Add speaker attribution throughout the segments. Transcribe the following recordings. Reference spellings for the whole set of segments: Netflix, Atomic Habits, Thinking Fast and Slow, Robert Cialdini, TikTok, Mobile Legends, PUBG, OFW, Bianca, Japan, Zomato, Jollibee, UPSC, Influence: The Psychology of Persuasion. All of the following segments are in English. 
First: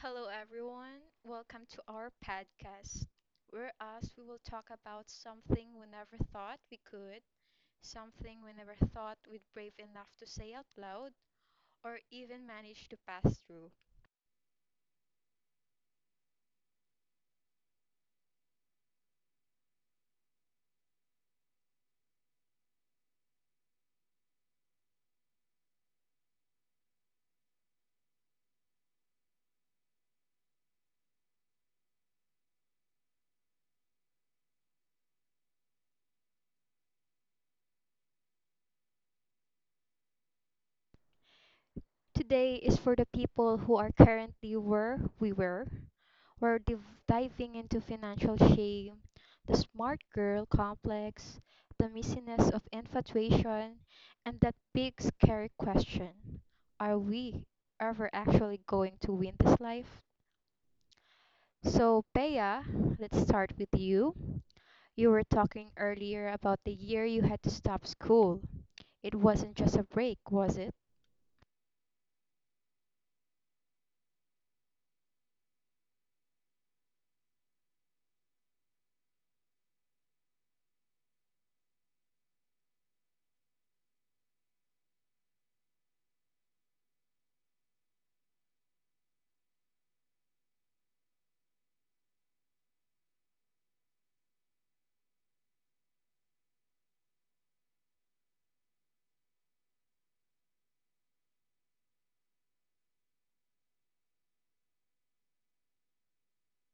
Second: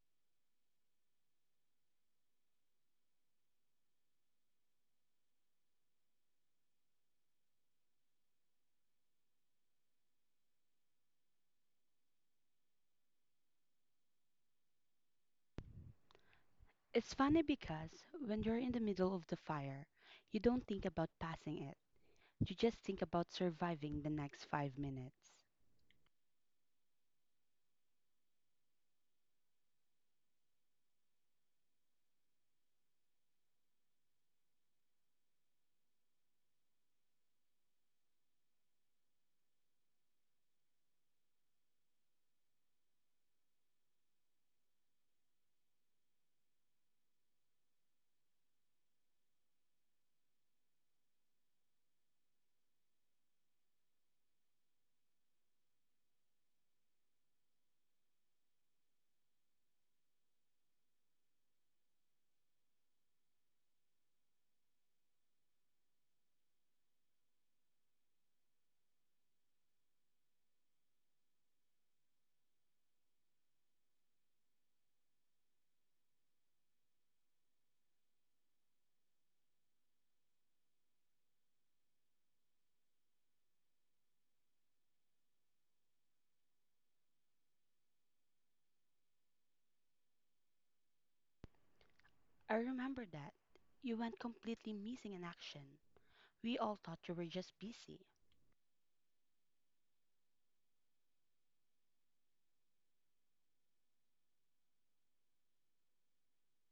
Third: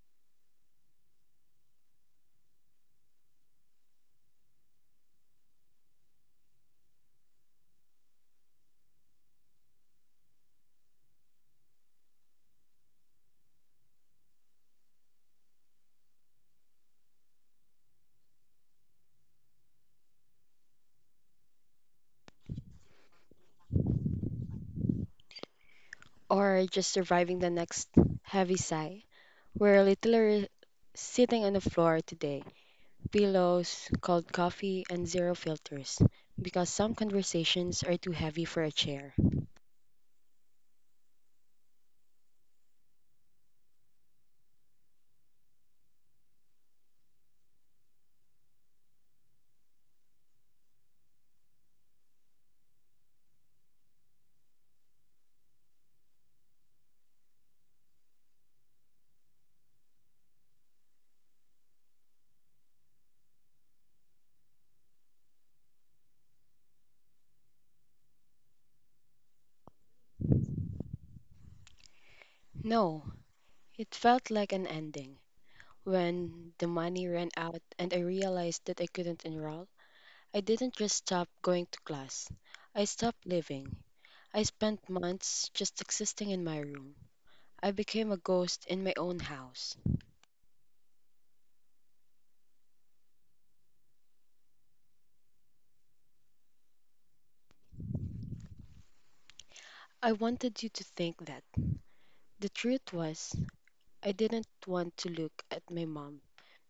Speaker 1: Hello, everyone. Welcome to our podcast, where us we will talk about something we never thought we could, something we never thought we'd brave enough to say out loud, or even manage to pass through.
Speaker 2: It's funny because when you're in the middle of the fire, you don't think about passing it. You just think about surviving the next 5 minutes.
Speaker 3: Or just surviving the next heavy sigh. We're literally sitting on the floor today, pillows, cold coffee, and zero filters, because some conversations are too heavy for a chair.
Speaker 1: Today is for the people who are currently where we were. We're diving into financial shame, the smart girl complex, the missiness of infatuation, and that big scary question, are we ever actually going to win this life? So, Bea, let's start with you. You were talking earlier about the year you had to stop school. It wasn't just a break, was it?
Speaker 3: No, it felt like an ending. When the money ran out and I realized that I couldn't enroll, I didn't just stop going to class. I stopped living. I spent months just existing in my room. I became a ghost in my own house.
Speaker 2: I remember that. You went completely missing in action. We all thought you were just busy.
Speaker 3: I wanted you to think that. The truth was, I didn't want to look at my mom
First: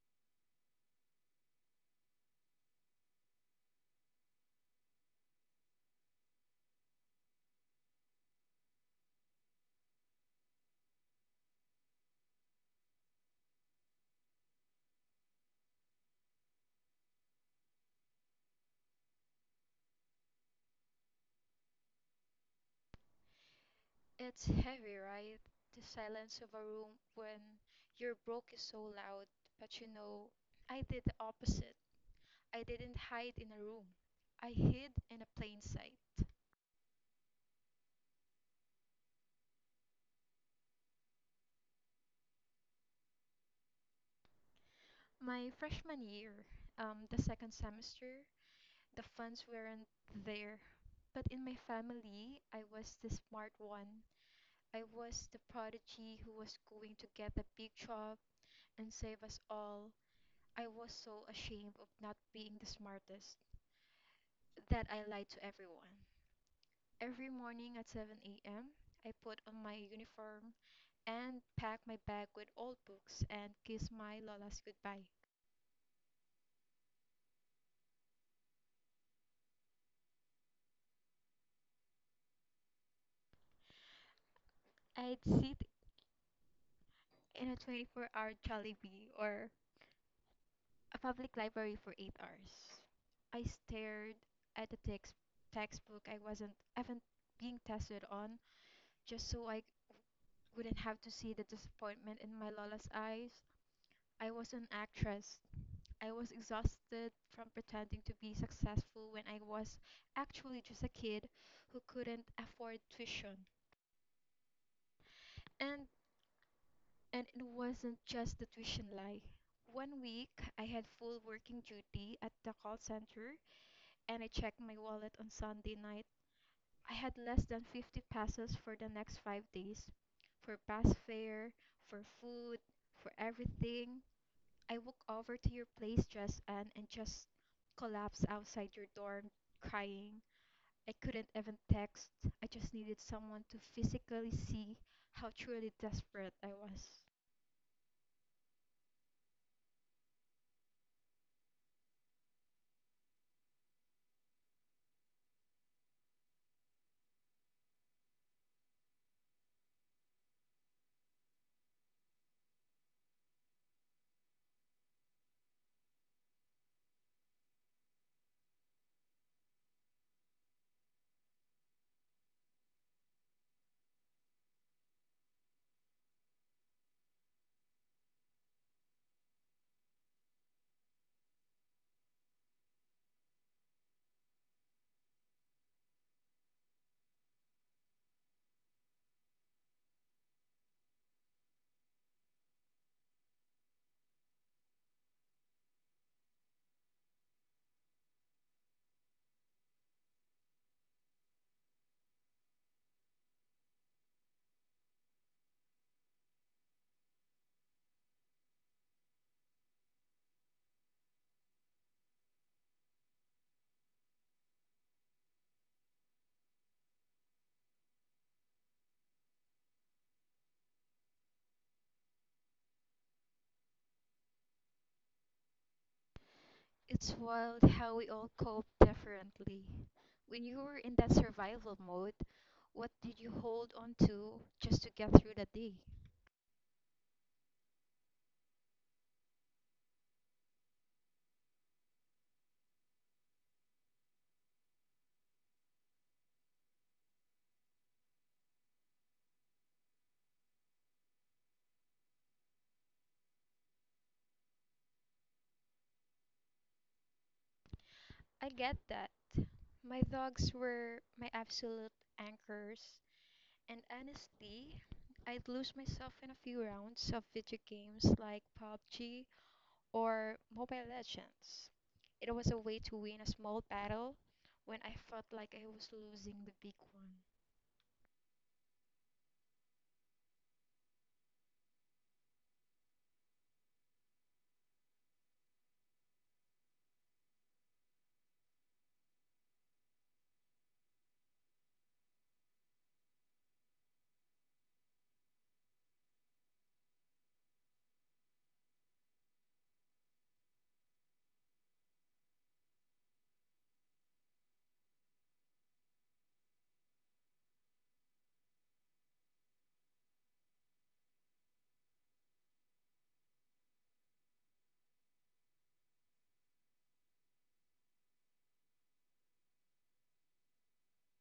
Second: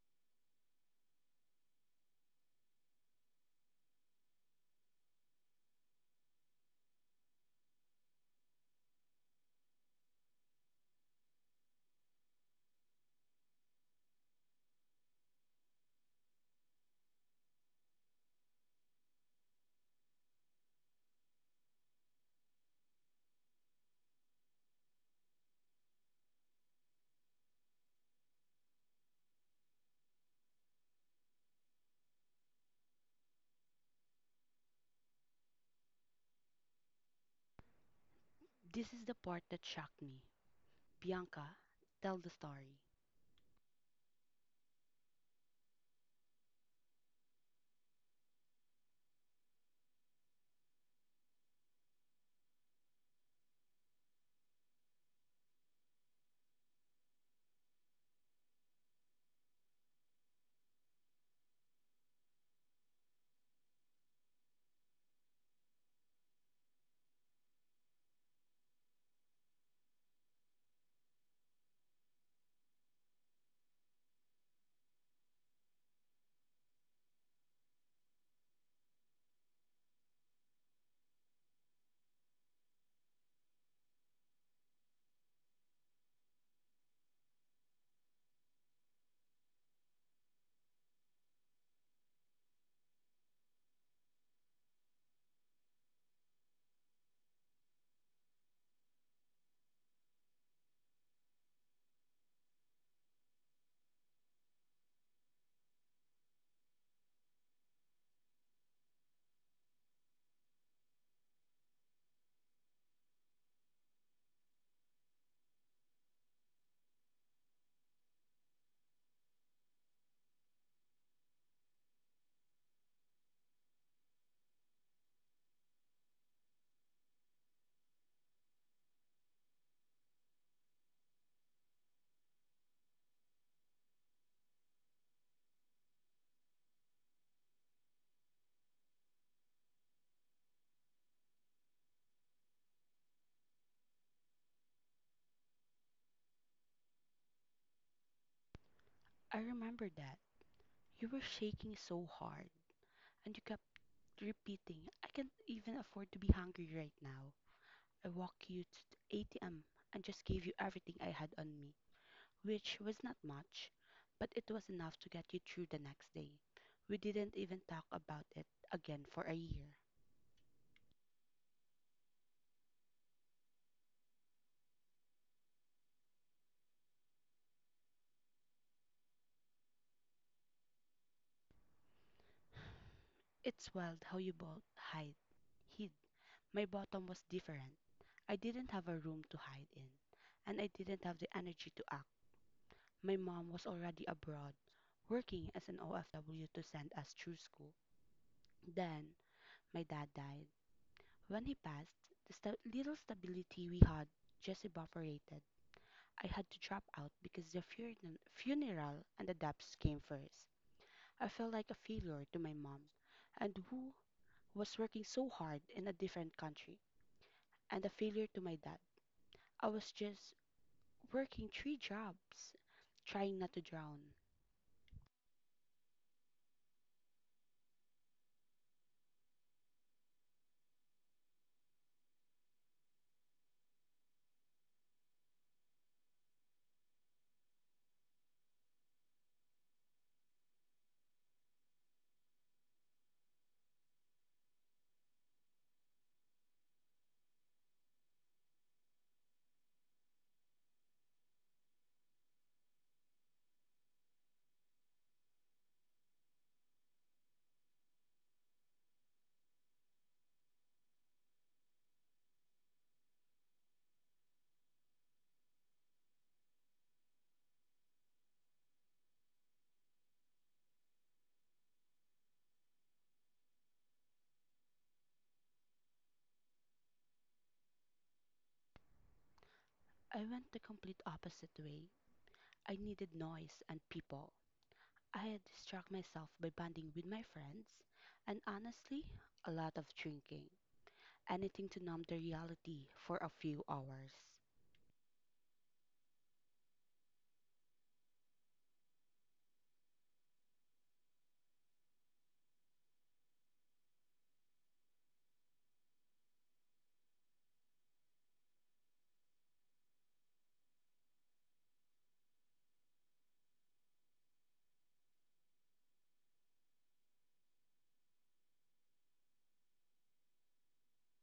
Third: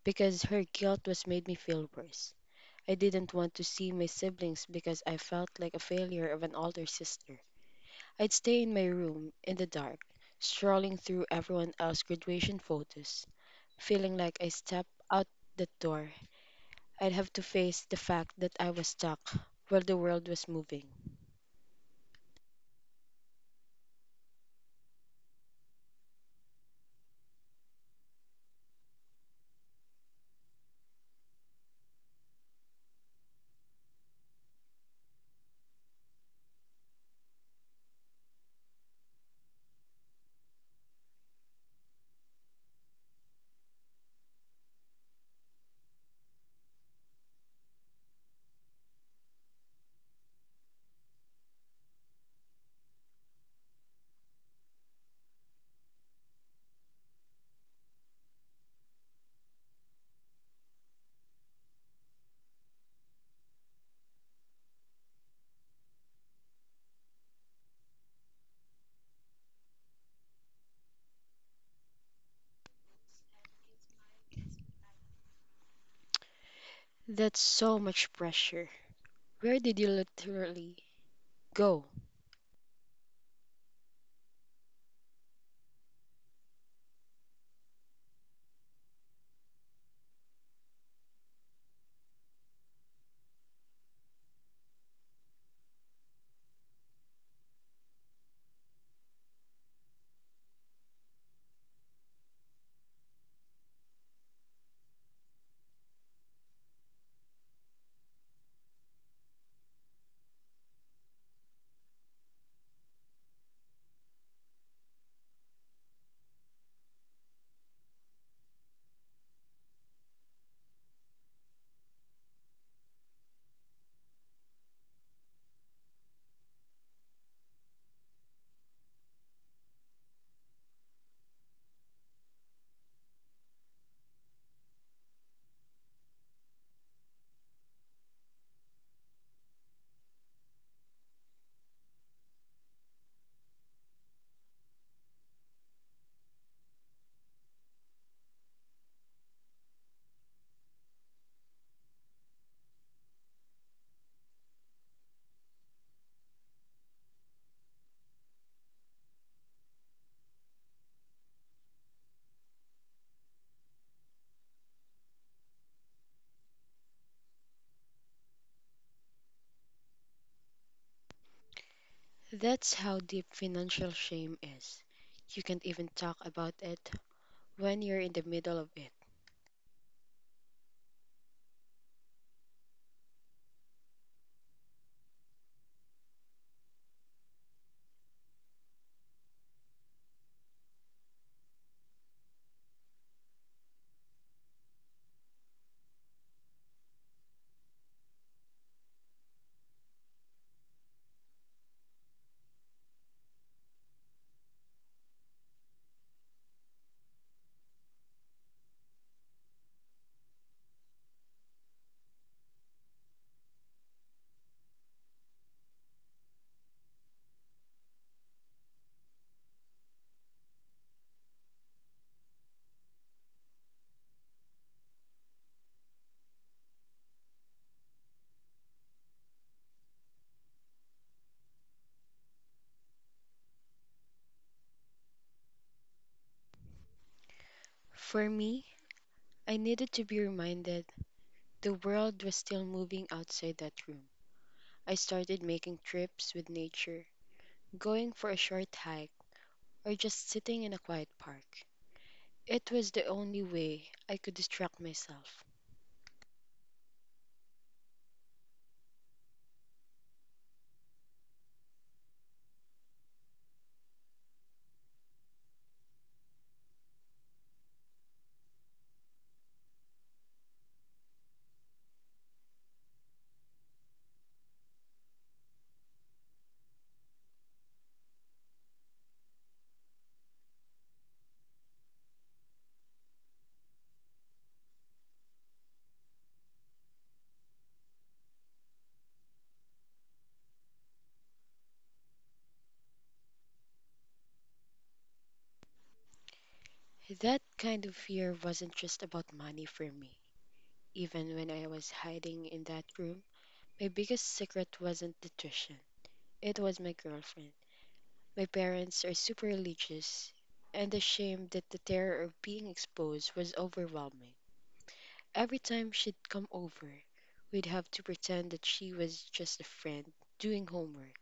Speaker 3: because her guilt was made me feel worse. I didn't want to see my siblings because I felt like a failure of an older sister. I'd stay in my room in the dark, strolling through everyone else's graduation photos, feeling like I stepped out the door. I'd have to face the fact that I was stuck while the world was moving.
Speaker 1: It's heavy, right? The silence of a room when your broke is so loud. But you know, I did the opposite. I didn't hide in a room. I hid in a plain sight.
Speaker 2: This is the part that shocked me. Bianca, tell the story.
Speaker 1: My freshman year, the second semester, the funds weren't there. But in my family, I was the smart one. I was the prodigy who was going to get a big job and save us all. I was so ashamed of not being the smartest, that I lied to everyone. Every morning at 7 a.m., I put on my uniform and pack my bag with old books and kiss my lolas goodbye.
Speaker 3: That's so much pressure. Where did you literally go?
Speaker 1: I'd sit in a 24-hour Jollibee or a public library for 8 hours. I stared at the textbook I wasn't even being tested on, just so I wouldn't have to see the disappointment in my lola's eyes. I was an actress. I was exhausted from pretending to be successful when I was actually just a kid who couldn't afford tuition. And and it wasn't just the tuition lie. One week I had full working duty at the call center, and I checked my wallet on Sunday night. I had less than 50 pesos for the next 5 days, for bus fare, for food, for everything. I walked over to your place just and just collapsed outside your dorm crying. I couldn't even text. I just needed someone to physically see how truly desperate I was.
Speaker 2: I remember that. You were shaking so hard, and you kept repeating, I can't even afford to be hungry right now. I walked you to the ATM and just gave you everything I had on me, which was not much, but it was enough to get you through the next day. We didn't even talk about it again for a year.
Speaker 3: That's how deep financial shame is. You can't even talk about it when you're in the middle of it.
Speaker 2: It's wild how you both hide. Hid. My bottom was different. I didn't have a room to hide in, and I didn't have the energy to act. My mom was already abroad, working as an OFW to send us through school. Then, my dad died. When he passed, the little stability we had just evaporated. I had to drop out because the funeral and the dubs came first. I felt like a failure to my mom, and who was working so hard in a different country, and a failure to my dad. I was just working 3 jobs, trying not to drown.
Speaker 1: It's wild how we all cope differently. When you were in that survival mode, what did you hold on to just to get through the day?
Speaker 3: For me, I needed to be reminded the world was still moving outside that room. I started making trips with nature, going for a short hike, or just sitting in a quiet park. It was the only way I could distract myself.
Speaker 1: I get that. My dogs were my absolute anchors. And honestly, I'd lose myself in a few rounds of video games like PUBG or Mobile Legends. It was a way to win a small battle when I felt like I was losing the big one.
Speaker 2: I went the complete opposite way. I needed noise and people. I had distracted myself by bonding with my friends, and honestly, a lot of drinking, anything to numb the reality for a few hours.
Speaker 3: That kind of fear wasn't just about money for me. Even when I was hiding in that room, my biggest secret wasn't the tuition. It was my girlfriend. My parents are super religious, and the shame that the terror of being exposed was overwhelming. Every time she'd come over, we'd have to pretend that she was just a friend doing homework.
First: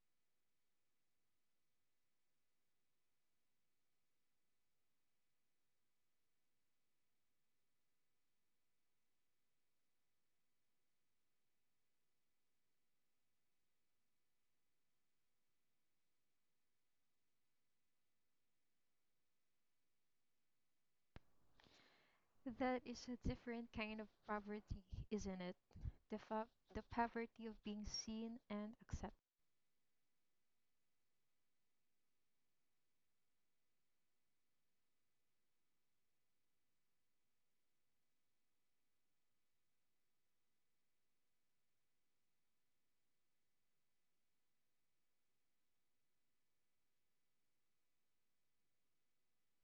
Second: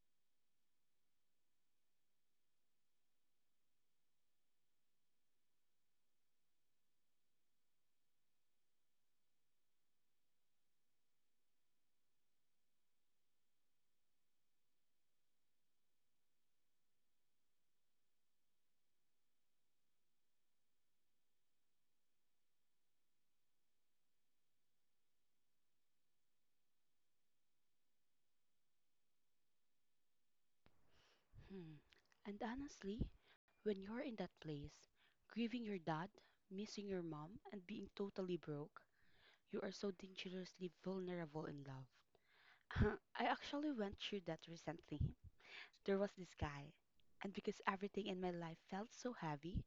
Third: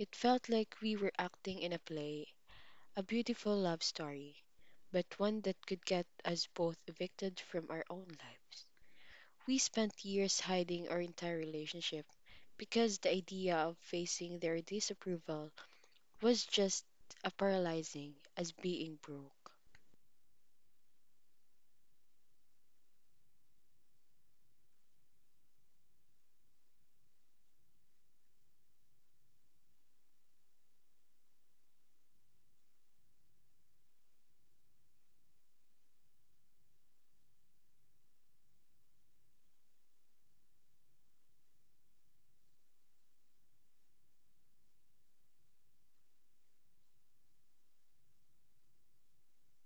Speaker 3: It felt like we were acting in a play, a beautiful love story, but one that could get us both evicted from our own lives. We spent years hiding our entire relationship because the idea of facing their disapproval was just as paralyzing as being broke.
Speaker 1: That is a different kind of poverty, isn't it? The, fa- the poverty of being seen and accepted.
Speaker 2: Mm. And honestly, when you're in that place, grieving your dad, missing your mom, and being totally broke, you are so dangerously vulnerable in love. I actually went through that recently. There was this guy, and because everything in my life felt so heavy,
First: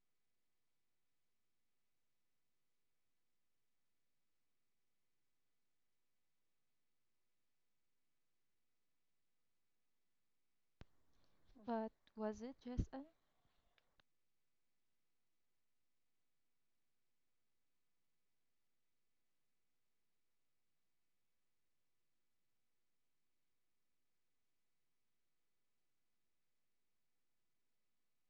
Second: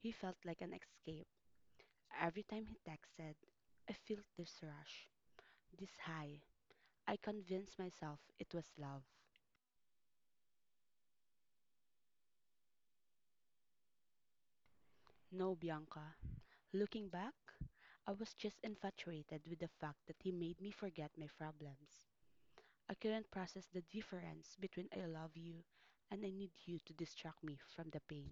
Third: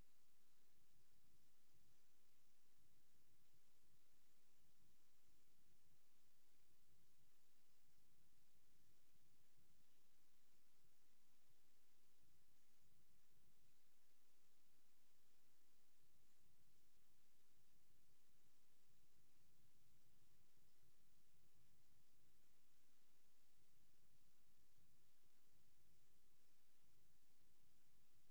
Speaker 2: he felt like an escape. Every time he texted, I felt this rush, this high. I convinced myself it was love.
Speaker 1: But was it just a-
Speaker 2: No, Bianca, looking back, I was just infatuated with the fact that he made me forget my problems. I couldn't process the difference between I love you and I need you to distract me from the pain.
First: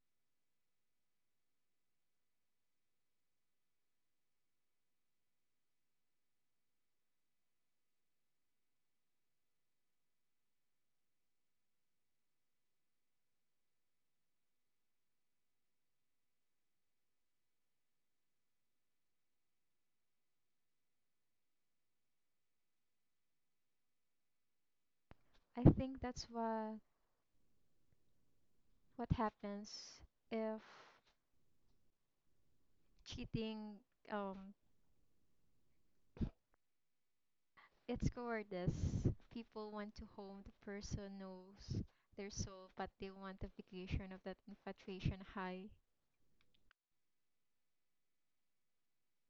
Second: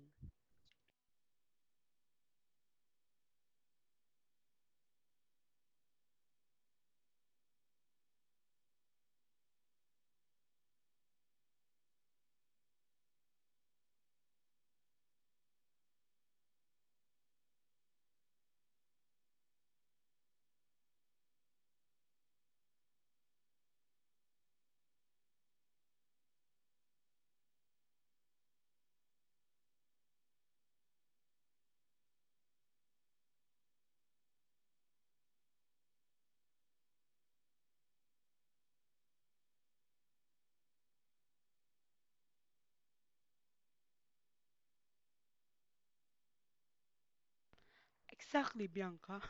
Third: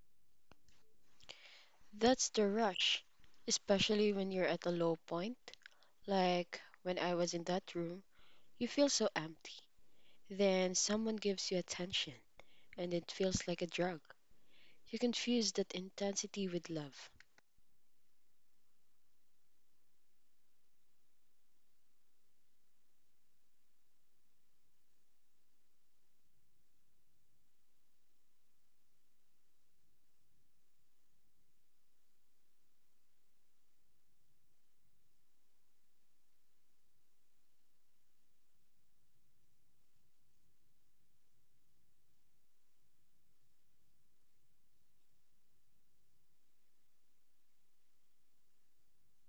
Speaker 3: That's the rush, especially when you're at a low point. Like when I was in that room, you feel so empty. Then someone gives you attention, and it feels like a drug. You confuse that intensity with love.
Speaker 1: I think that's what happens if cheating, um, it's cowardice. People want to home the person knows their soul, but they want the vacation of that infatuation high.
Speaker 2: Exactly, Bianca.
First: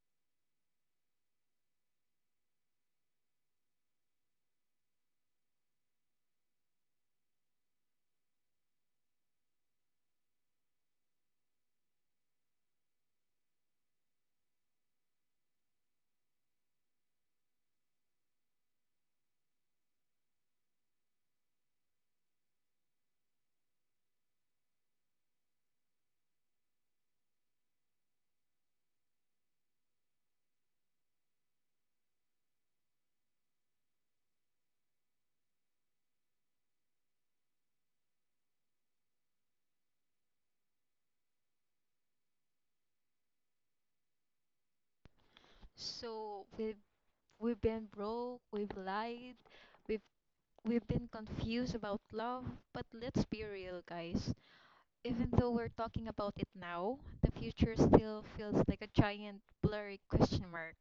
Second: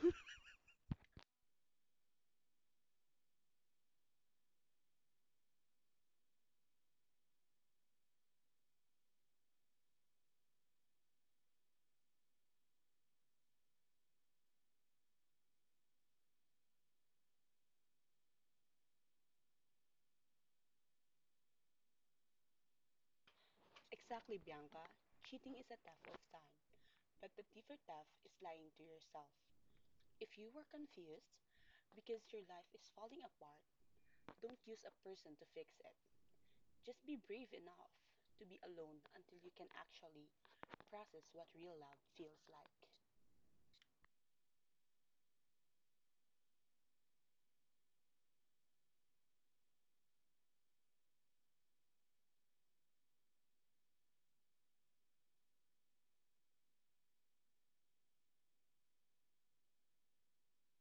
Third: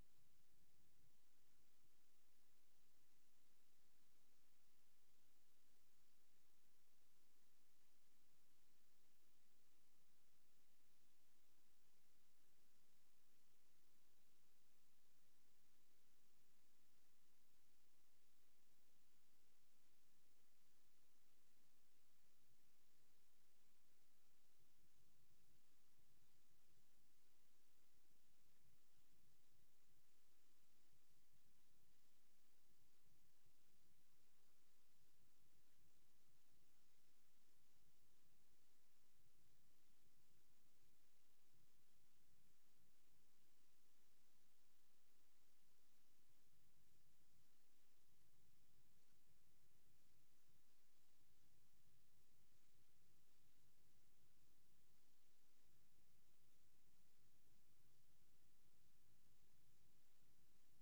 Speaker 2: Exactly, Bianca. Cheating is a theft of time, but the deeper theft is lying to yourself. If you were confused because your life is falling apart, don't use a person to fix it. Just be brave enough to be alone until you can actually process what real love feels like.
Speaker 1: So we've been broke, we've lied, we've we've been confused about love, but let's be real, guys. Even though we're talking about it now, the future still feels like a giant blurry question mark.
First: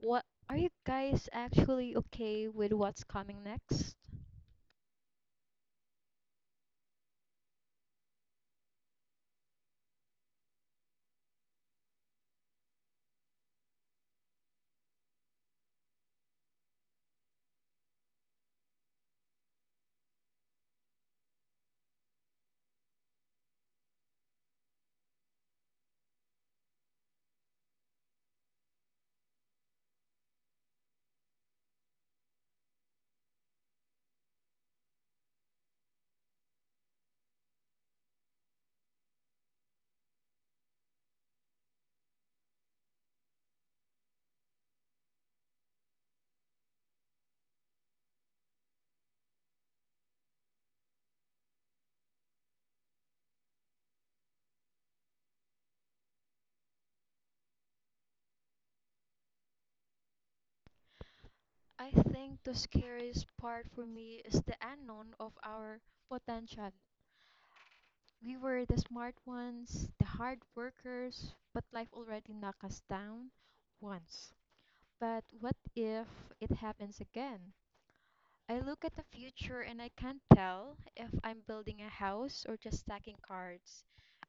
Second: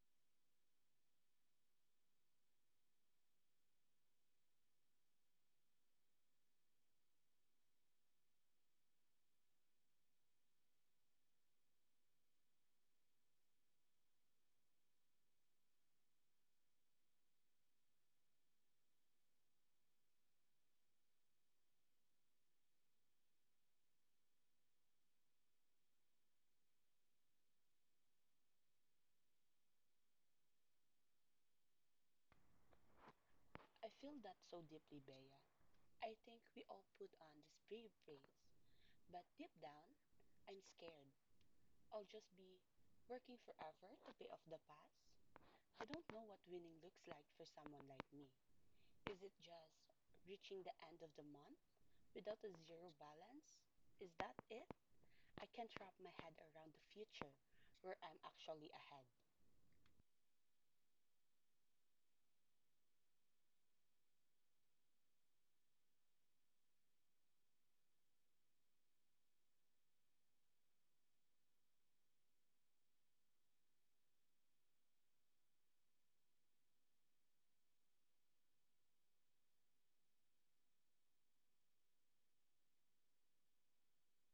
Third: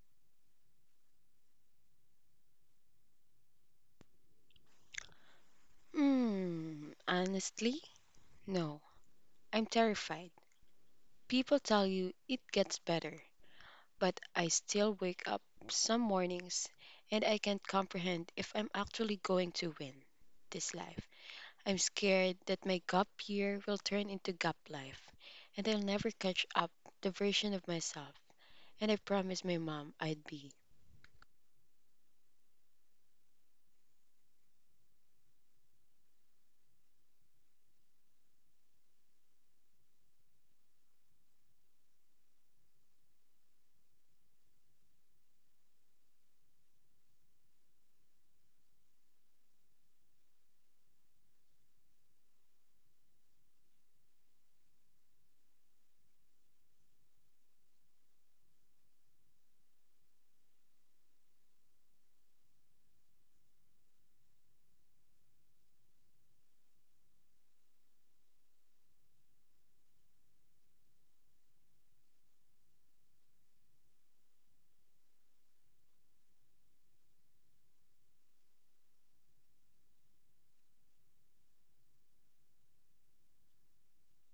Speaker 1: What are you guys actually okay with what's coming next?
Speaker 3: Honestly, no. I'm terrified. People tell you it gets better, but I still wake up some mornings and I can't comprehend if I'm actually going to win this life. I'm scared that my gap year will turn into gap life and I'll never catch up the version of myself. And I promised my mom I'd be.
Speaker 2: I feel that so deeply, Bea. I think we all put on this brave face, but deep down, I'm scared. I'll just be working forever to pay off the past. I don't know what winning looks like for someone like me. Is it just reaching the end of the month without a zero balance? Is that it? I can't wrap my head around the future where I'm actually ahead.
Speaker 1: I think the scariest part for me is the unknown of our potential. We were the smart ones, the hard workers, but life already knocked us down once. But what if it happens again? I look at the future and I can't tell if I'm building a house or just stacking cards.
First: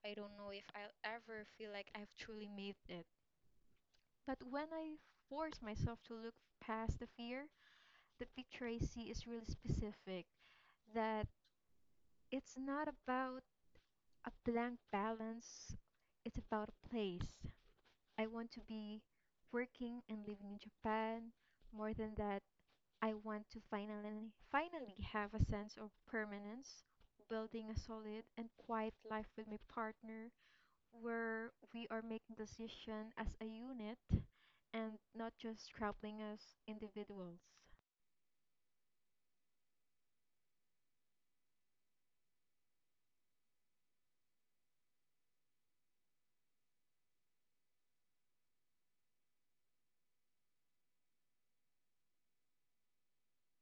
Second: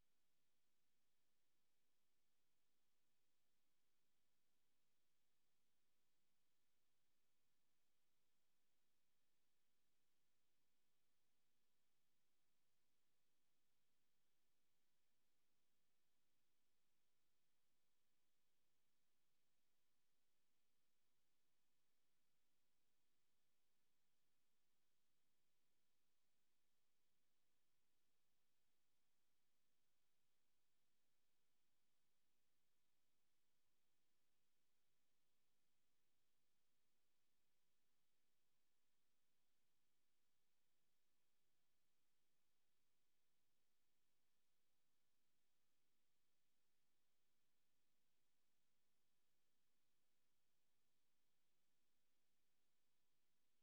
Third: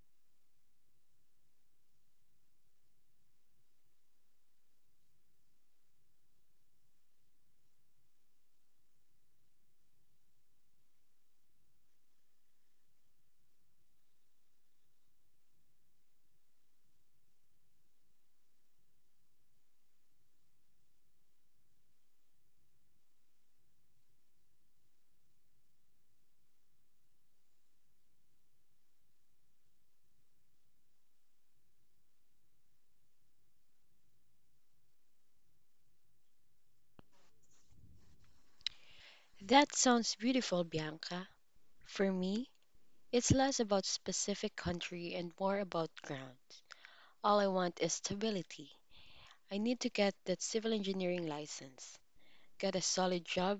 Speaker 1: I don't know if I'll ever feel like I've truly made it. But when I force myself to look past the fear, the picture I see is really specific. That it's not about a blank balance, it's about a place. I want to be working and living in Japan. More than that, I want to finally have a sense of permanence, building a solid and quiet life with my partner where we are making decisions as a unit and not just scrabbling as individuals.
Speaker 3: That sounds beautiful, Bianca. For me, it's less about specific country and more about grounds. All I want is stability. I need to get that civil engineering license, get a solid job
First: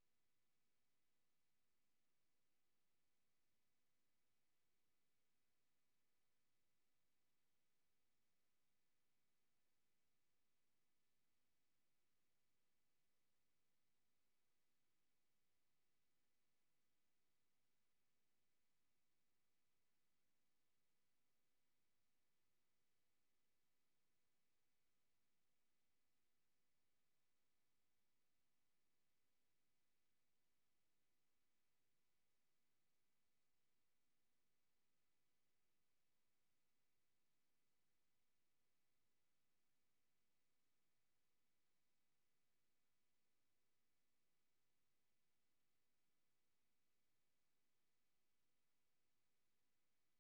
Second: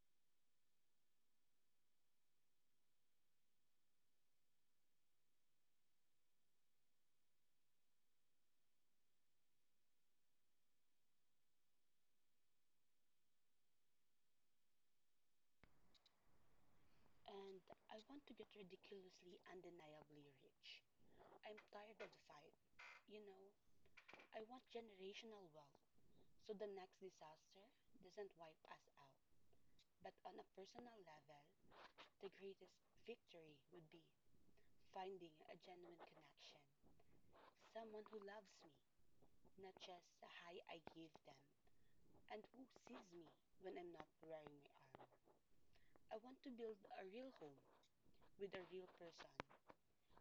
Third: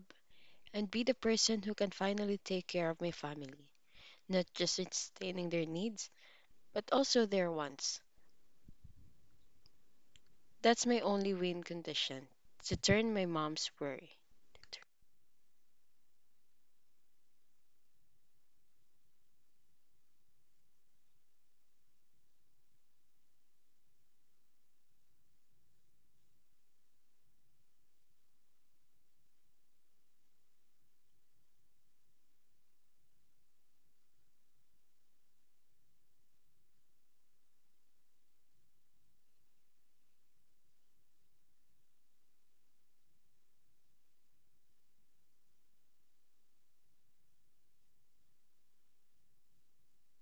Speaker 3: and be the person who can finally take care of my family, not just sustaining their needs, but also their wants. That's my only win condition to turn my mom's worry.
Speaker 2: And I want to get ridiculously, undeniably rich. I'm tired of the fight. You know, I want generational wealth so the next disaster doesn't wipe us out. But on a personal level, the greatest victory would be finding a genuine connection. Someone who loves me, not just the high I give them, and who sees me when I'm not wearing my arm. I want to build a real home with a real person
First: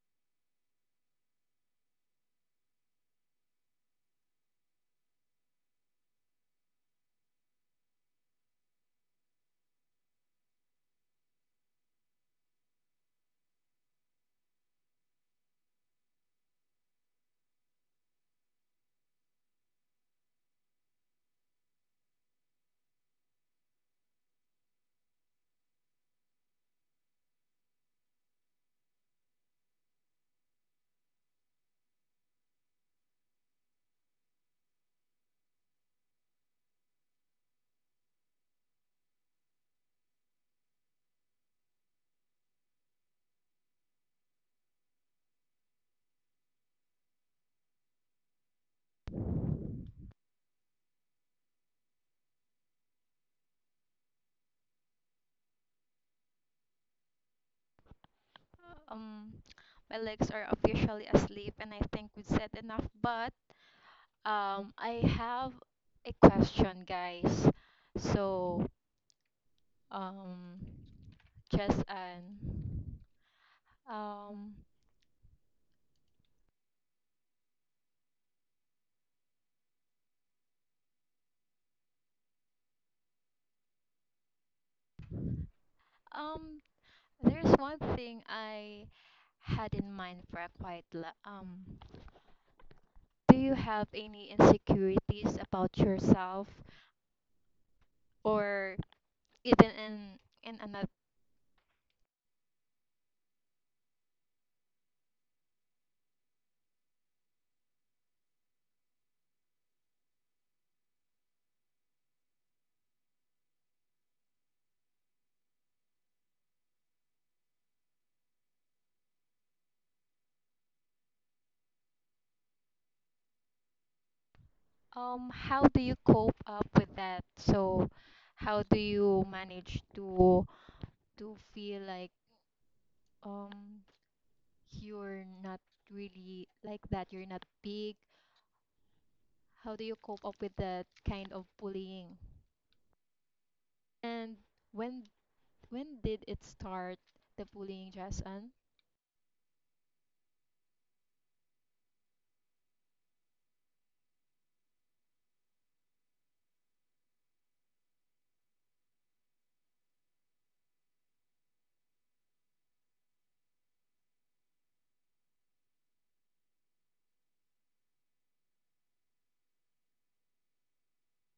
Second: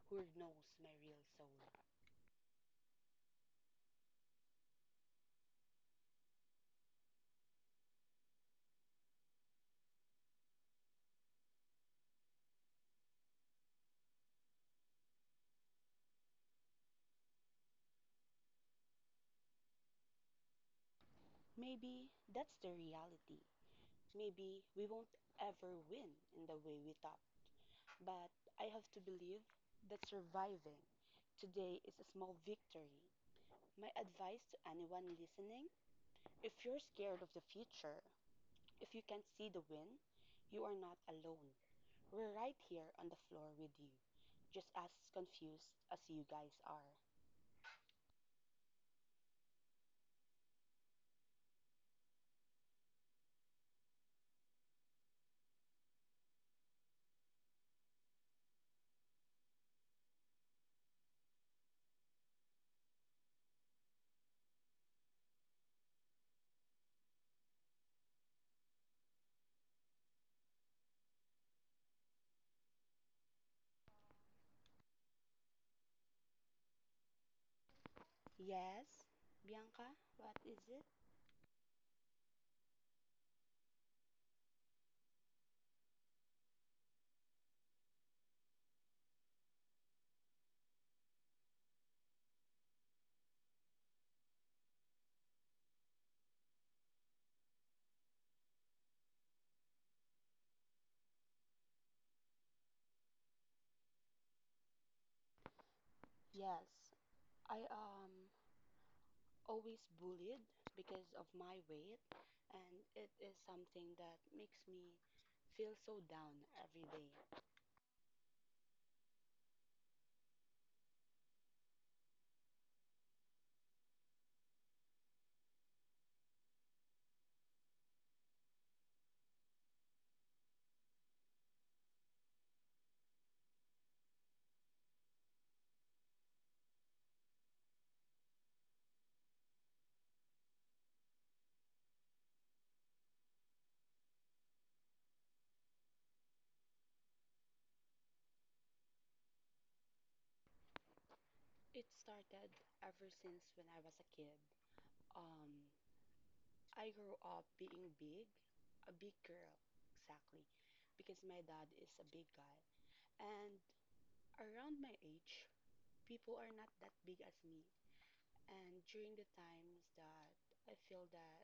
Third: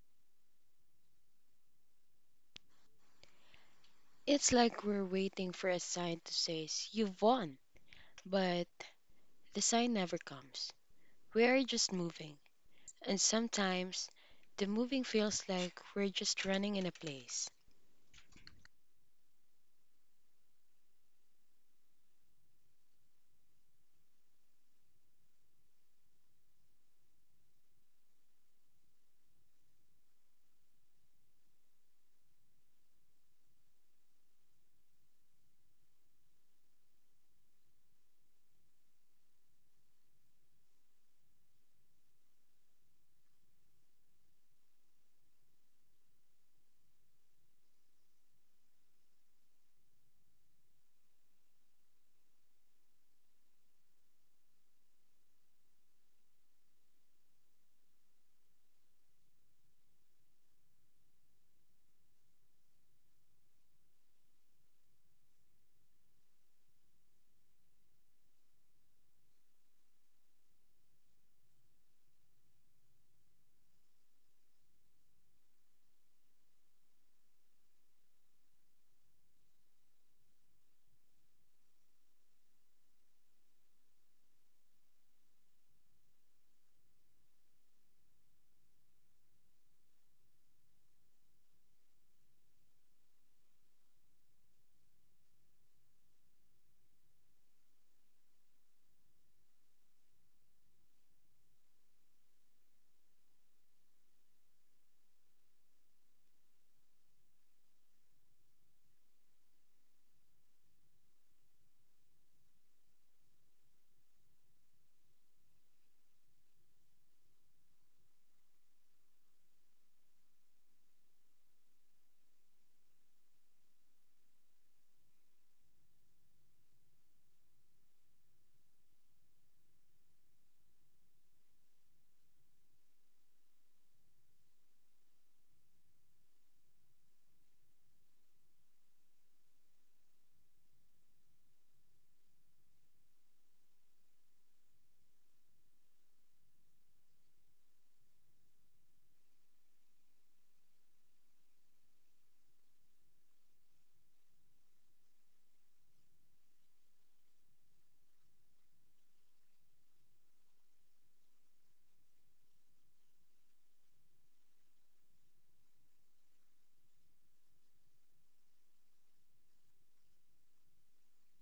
Speaker 2: who knows my real soul.
Speaker 3: It's like we're waiting for a sign to say you've won, but the sign never comes. We are just moving, and sometimes the moving feels like we're just running in a place.
Speaker 2: Maybe that's the reality. Maybe we won't ever win in the way we thought. But I have to believe that surviving today is a small victory. My advice to anyone listening, if you're scared of the future, if you can't see the win, you are not alone. We're right here on the floor with you, just as confused as you guys are.
Speaker 1: Um, my legs are officially asleep, and I think we've said enough. But I have a question, guys. So, um, Jess and um,
Speaker 2: Yes, Bianca, what is it?
Speaker 1: um, there's one thing I had in mind for a quite Do you have any insecurities about yourself, or even in another?
Speaker 2: Yes, I always bullied because of my weight, and it is something that makes me feel so down every day.
Speaker 1: How do you cope up with that? So, how do you manage to feel like um you're not really like that, you're not big. How do you cope up with that kind of bullying? And when when did it start, the bullying, Jason?
Speaker 2: It started ever since when I was a kid. Um, I grew up being big, a big girl, exactly, because my dad is a big guy. And around my age, people are not that big as me. And during the times that I feel that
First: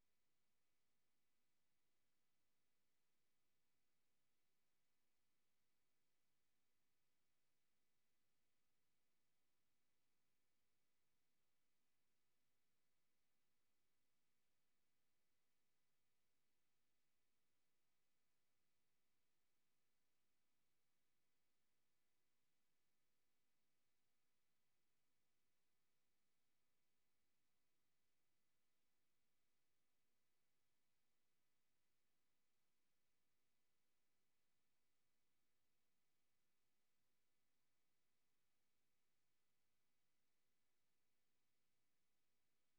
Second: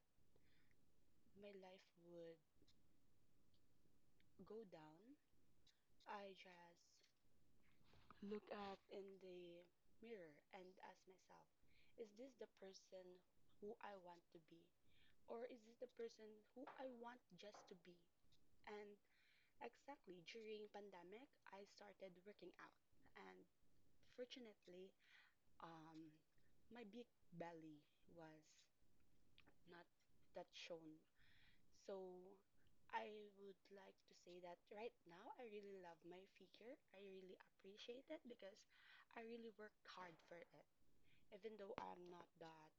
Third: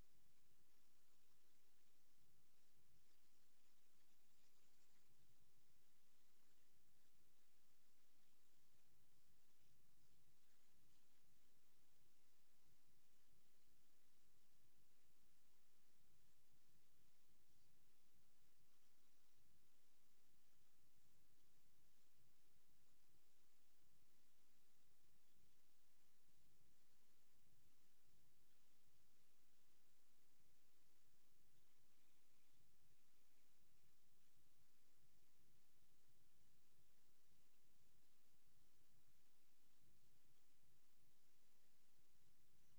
Speaker 2: my life would go down, I just look up in the mirror and ask myself, is this the person who I want to be? Or is this the person who I want just to be? And exactly during pandemic, I started working out. And fortunately, um, my big belly was not that shown. So I would like to say that right now, I really love my figure. I really appreciate it because I really worked hard for it. Even though I'm not that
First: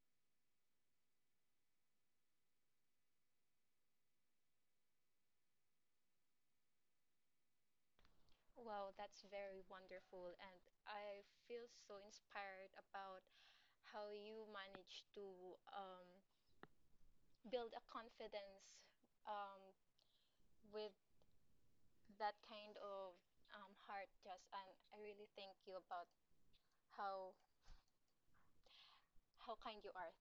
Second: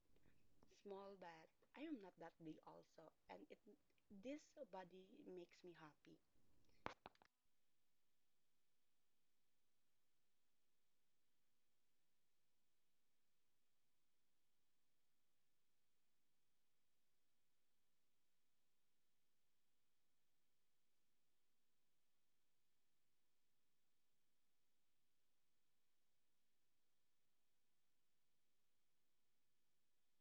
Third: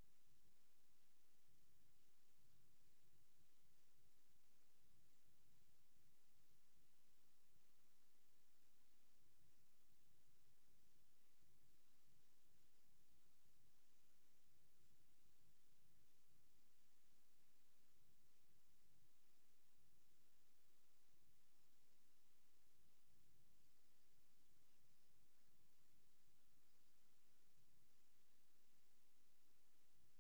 Speaker 2: small, but I am not that big also. And it this body makes me happy.
Speaker 1: Wow, that's very wonderful, and I feel so inspired about how you manage to, um, build a confidence, um, with that kind of heart, just and I really thank you about how how kind you are.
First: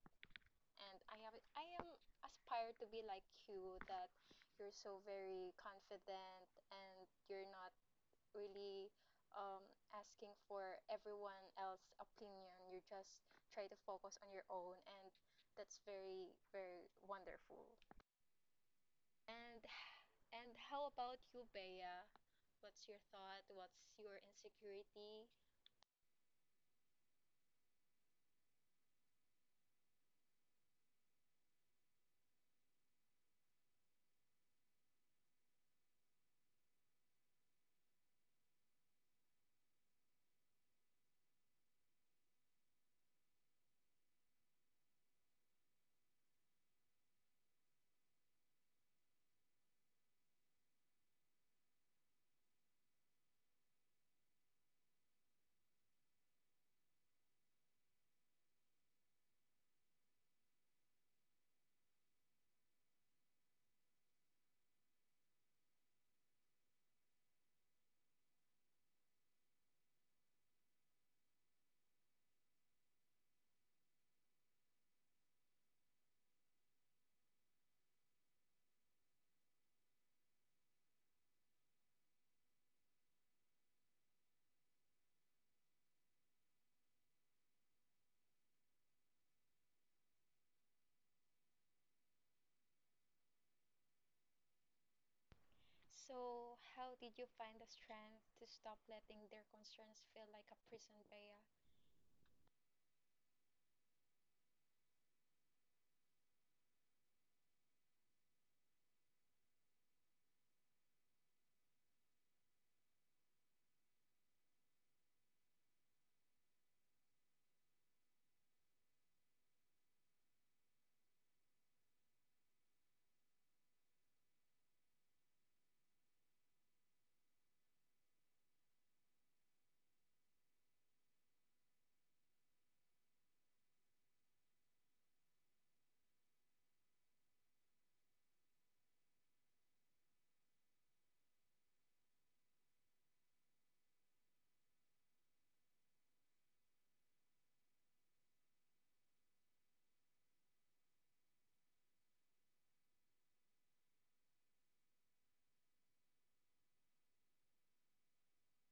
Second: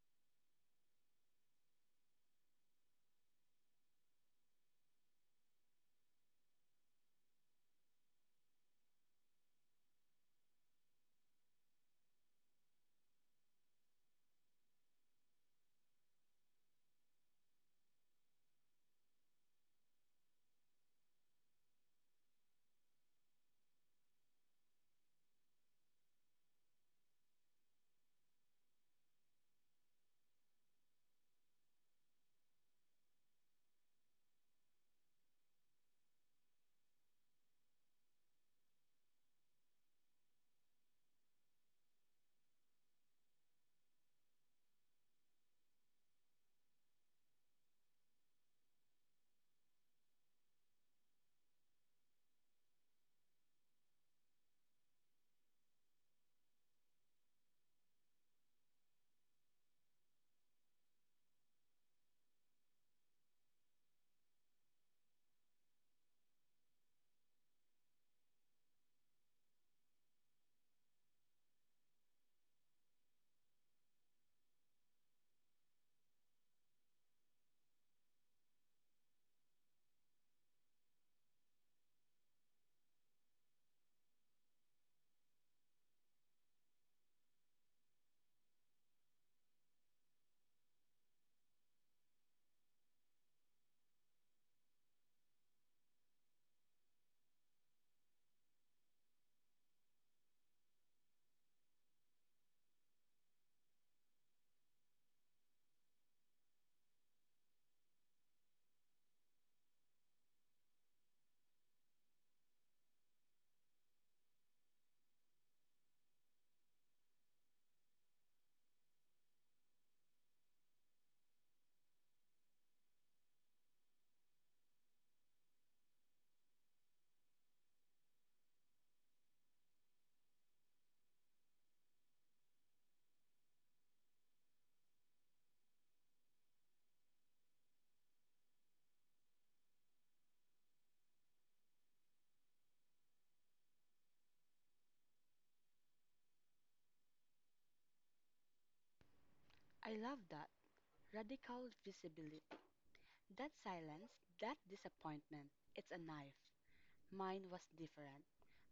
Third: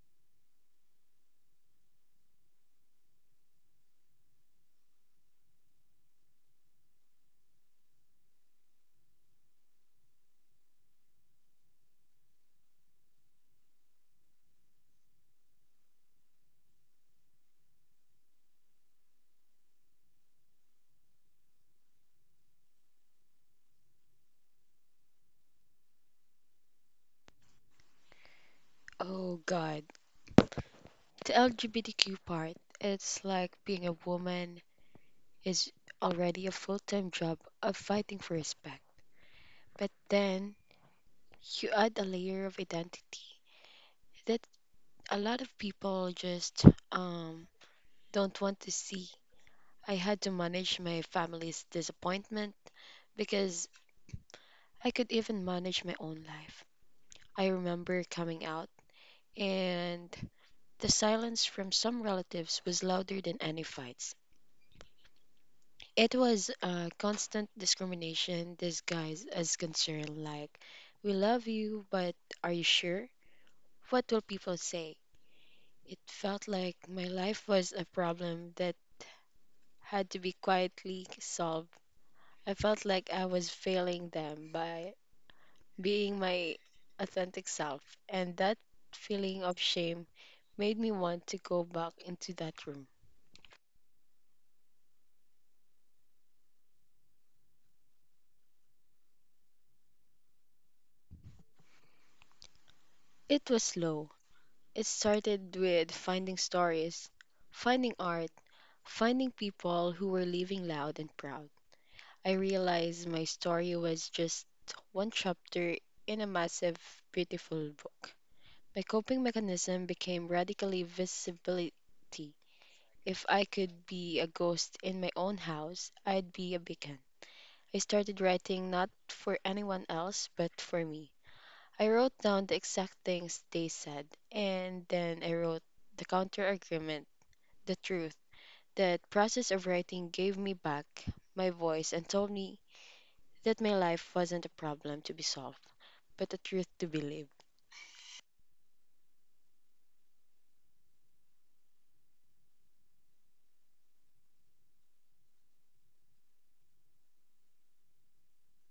Speaker 1: And I am aspired to be like you, that you're so very confident and you're not really, um, asking for everyone else's opinion. You just try to focus on your own, and that's very very wonderful. And and how about you, Bea? What's your thought? What's your insecurity?
Speaker 3: Oh god, the LGBTQ part, it's like being a woman is already a full time job of fighting for respect. But then you add a layer of identity that a lot of people just um, don't want to see. I had to manage my family's disappointment because I could even manage my own life. I remember coming out, and the silence from some relatives was louder than any fights. It was constant discrimination disguised as concern, like, we love you, but are you sure? What will people say? It felt like my life was a problem that had to be quietly solved. I felt like I was failing them by being my authentic self, and that feeling of shame made me want to go back into that room.
Speaker 1: So, how did you find the strength to stop letting their concerns feel like a prison, Bea?
Speaker 3: It was slow. It started with finding stories, finding art, finding people who were living loud and proud. I realized my story was just one chapter in a massive, beautiful book. My coping mechanism became radically visibility. If I could be a ghost in my own house, I'd be a beacon. I started writing not for anyone else, but for me. I wrote down the exact things they said, and then I wrote the counter argument, the truth. That process of writing gave me back my voice and told me that my life wasn't a problem to be solved, but a truth to be lived.
Speaker 2: I love that radical visibility, that silence, that disappointment. It's a knife. Mine was different,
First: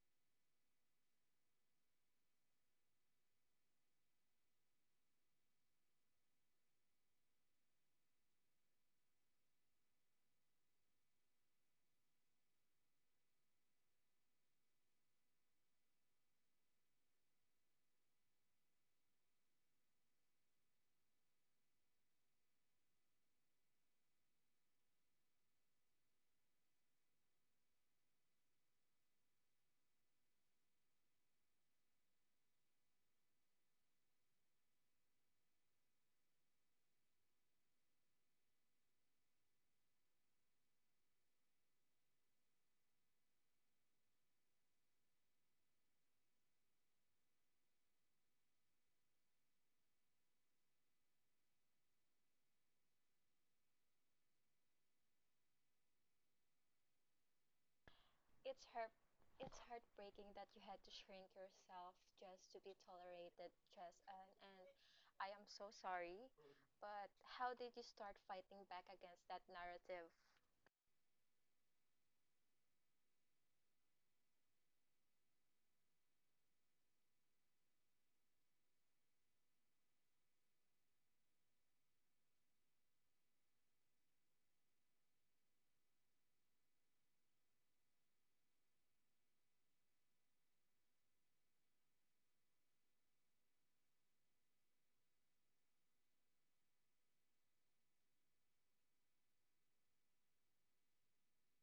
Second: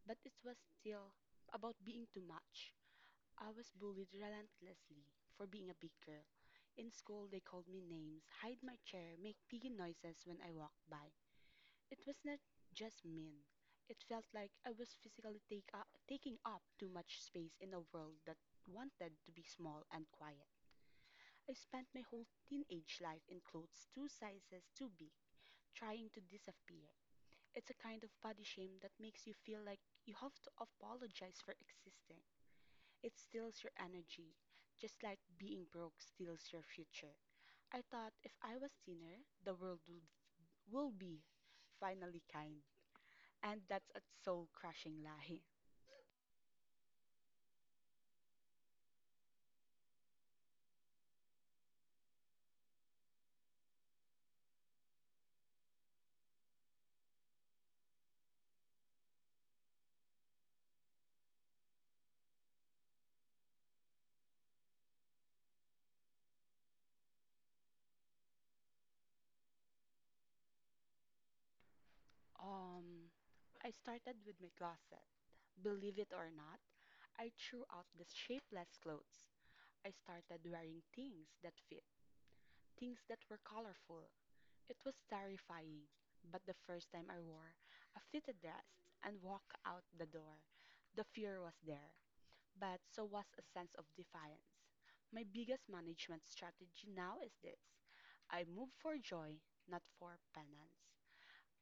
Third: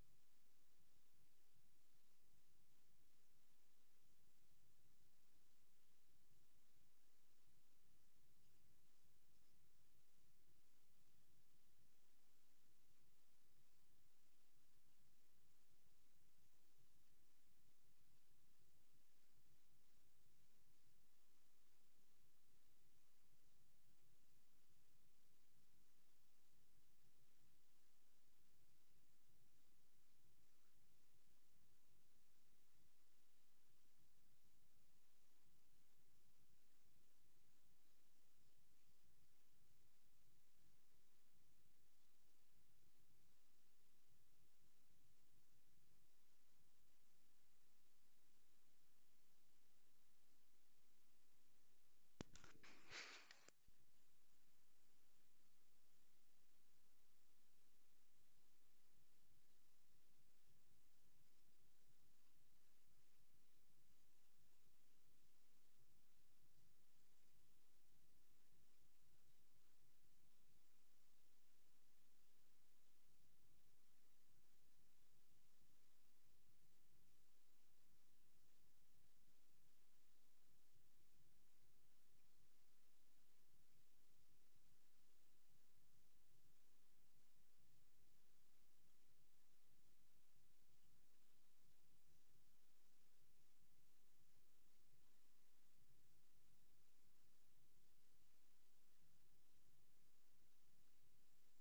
Speaker 2: but it was still about being too much. I was bullied relentlessly for being a big girl. In school, they called me names, hide my chair, make piggy noises when I walked by. It was not just mean. It felt like I was physically taking up too much space in a world that wanted to be small and quiet. I spent my whole teenage life in clothes 2 sizes too big, trying to disappear. It's a kind of body shame that makes you feel like you have to apologize for existing. It steals your energy, just like being broke steals your future. I thought if I was thinner, will be finally kind. And that's a soul crushing lie.
Speaker 1: It's heart it's heartbreaking that you had to shrink yourself just to be tolerated, Jess. And I am so sorry. But how did you start fighting back against that narrative?
Speaker 2: Um, I started with my closet. Believe it or not, I threw out the shapeless clothes. I started wearing things that fit, things that were colorful. It was terrifying, but the first time I wore a fitted dress and walked out the door, the fear was there, but so was a sense of defiance. My biggest management strategy now is this: I move for joy, not for penance.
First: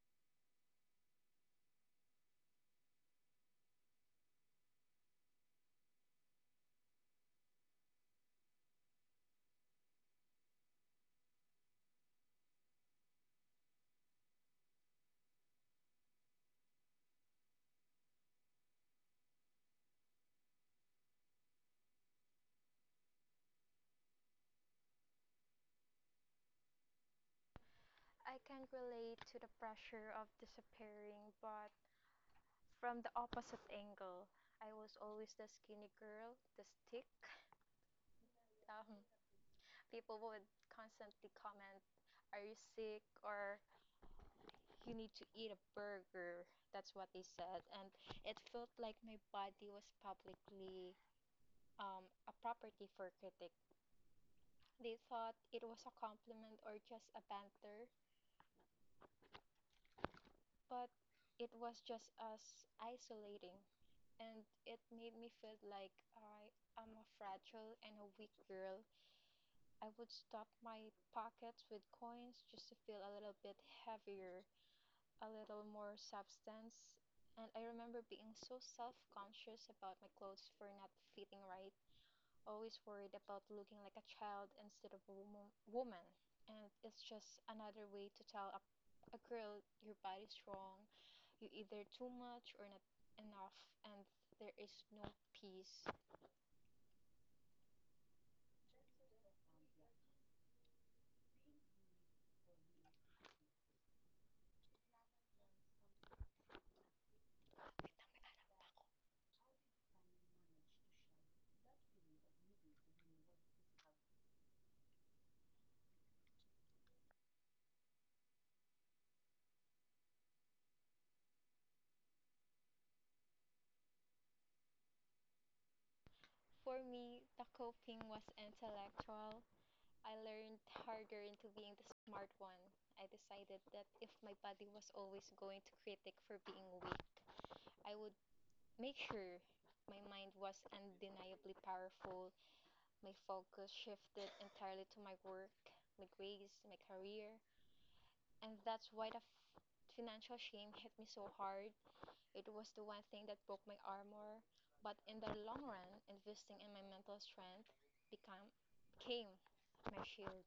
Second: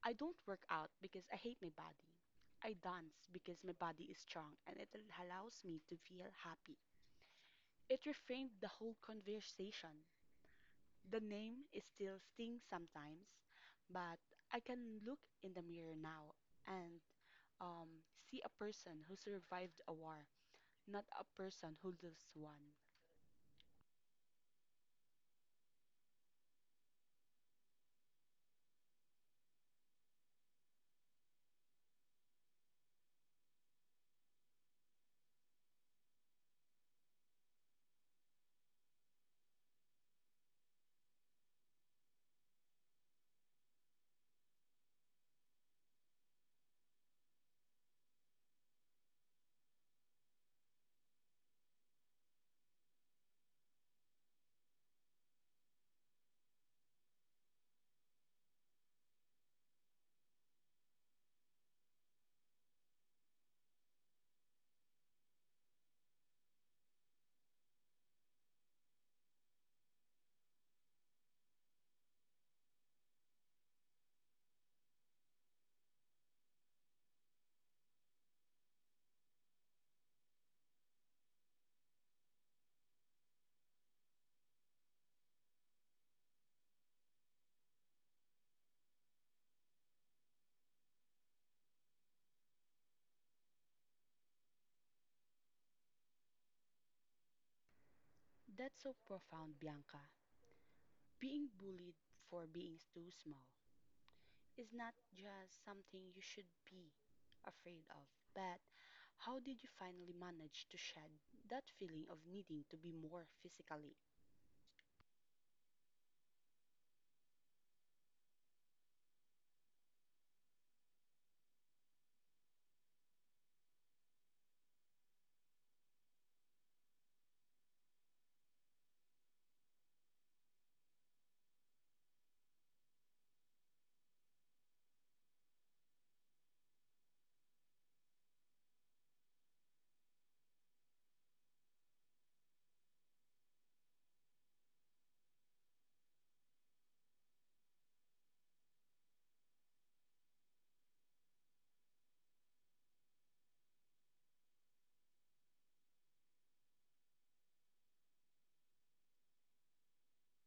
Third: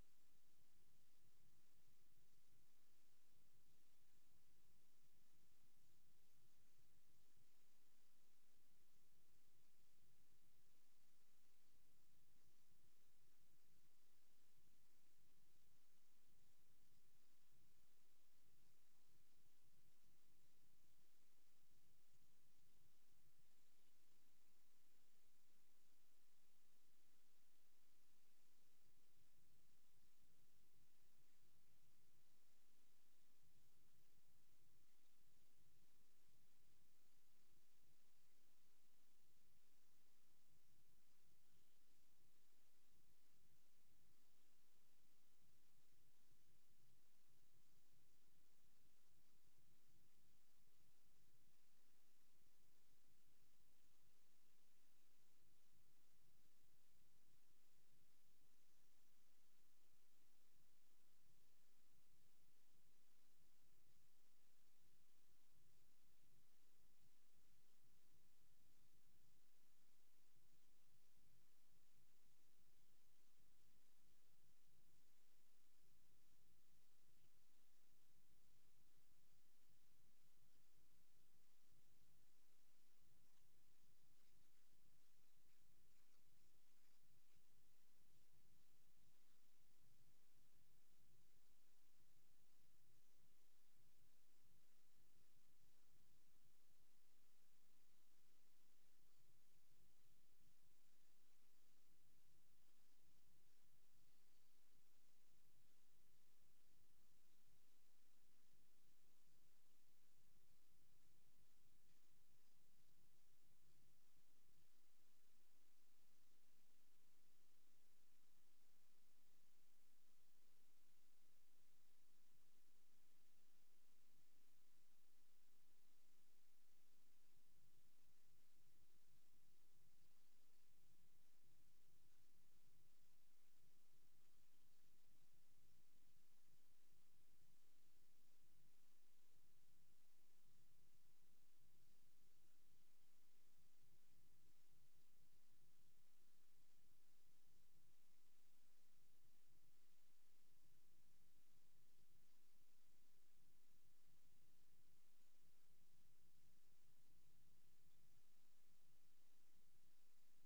Speaker 2: I don't work out because I hate my body. I dance because my body is strong and it allows me to feel happy. It reframed the whole conversation. The name is still stings sometimes, but I can look in the mirror now and um, see a person who survived a war, not a person who loses one.
Speaker 1: I can relate to the pressure of disappearing, but from the opposite angle. I was always the skinny girl, the stick. Um, people would constantly comment, "Are you sick?" or "You need to eat a burger." That's what they said. And it felt like my body was publicly, a property for critics. They thought it was a compliment or just a banter, but it was just as isolating. And it made me feel like I am a fragile and a weak girl. I would stuff my pockets with coins just to feel a little bit heavier, a little more substance. And I remember being so self conscious about my clothes for not fitting right, always worried about looking like a child instead of a woman. And it's just another way to tell a girl your body's wrong, you're either too much or not enough, and there is no peace.
Speaker 2: That's so profound, Bianca. Being bullied for being too small, is not just something you should be afraid of, but how did you finally manage to shed that feeling of needing to be more physically?
Speaker 1: For me, the coping was intellectual. I learned harder into being the smart one. I decided that if my body was always going to critic for being weak, I would make sure my mind was undeniably powerful. My focus shifted entirely to my work, my grades, my career. And that's why the financial shame hit me so hard. It was the one thing that broke my armor. But in the long run, investing in my mental strength became, became my shield.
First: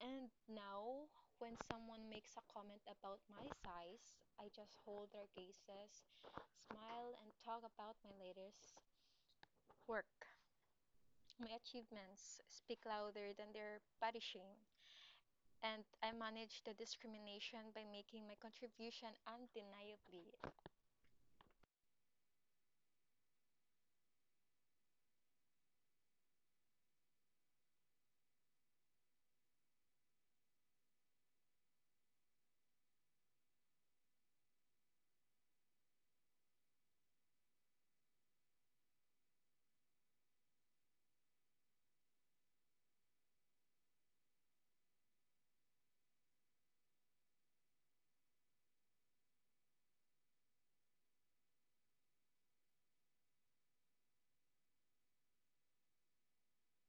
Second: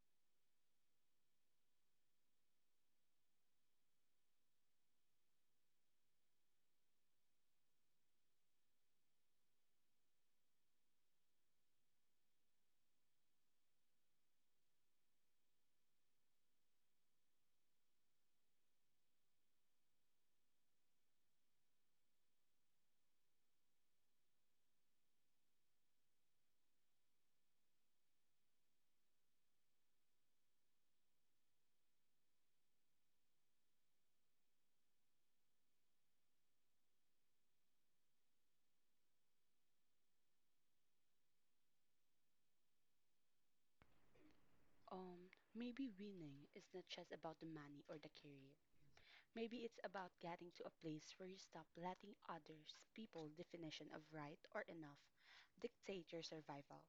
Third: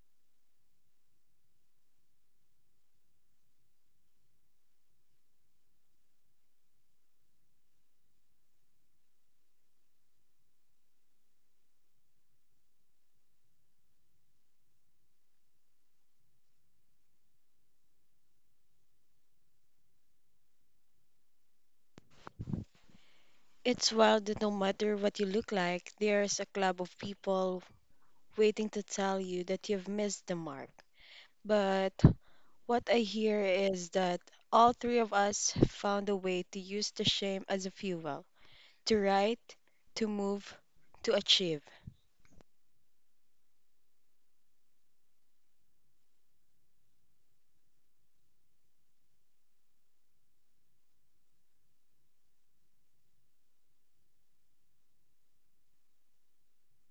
Speaker 1: And now, when someone makes a comment about my size, I just hold their gazes, smile, and talk about my latest work. My achievements speak louder than their body shame. And I manage the discrimination by making my contribution undeniably.
Speaker 3: It's wild that no matter what you look like, there's a club of people waiting to tell you that you've missed the mark. But what I hear is that all three of us found a way to use the shame as a fuel to write, to move, to achieve.
Speaker 2: Um, Maybe winning is not just about the money or the career. Maybe it's about getting to a place where you stop letting others, people's definition of right or enough dictate your survival.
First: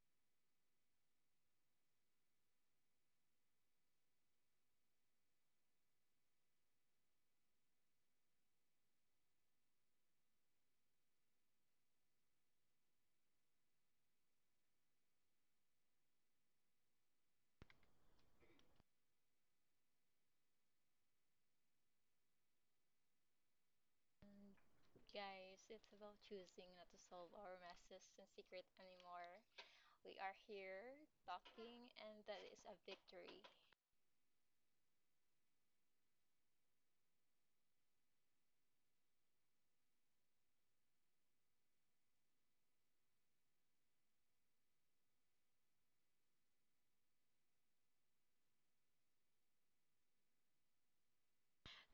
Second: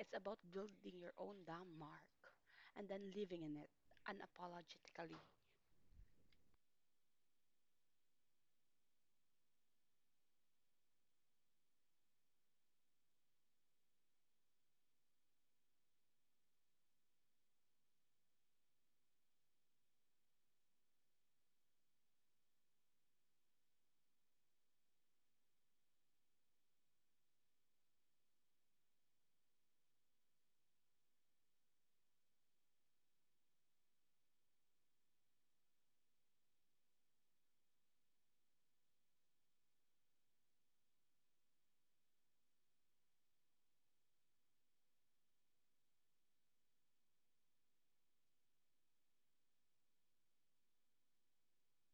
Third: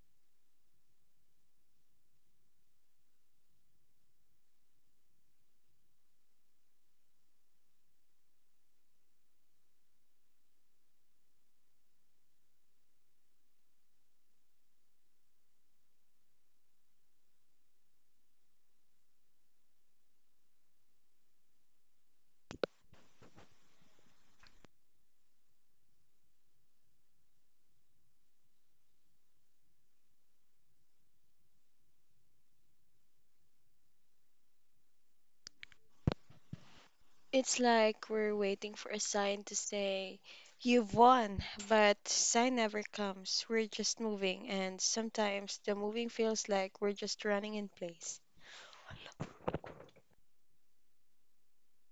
Speaker 2: It's about building your own damn mark and then living in it unapologetically.
Speaker 1: And guys, it's about choosing not to solve our messes in secret anymore. We are here talking, and that is a victory.
Speaker 3: It's like we're waiting for a sign to say, "You've won," but sign never comes. We're just moving, and sometimes the moving feels like we're just running in place.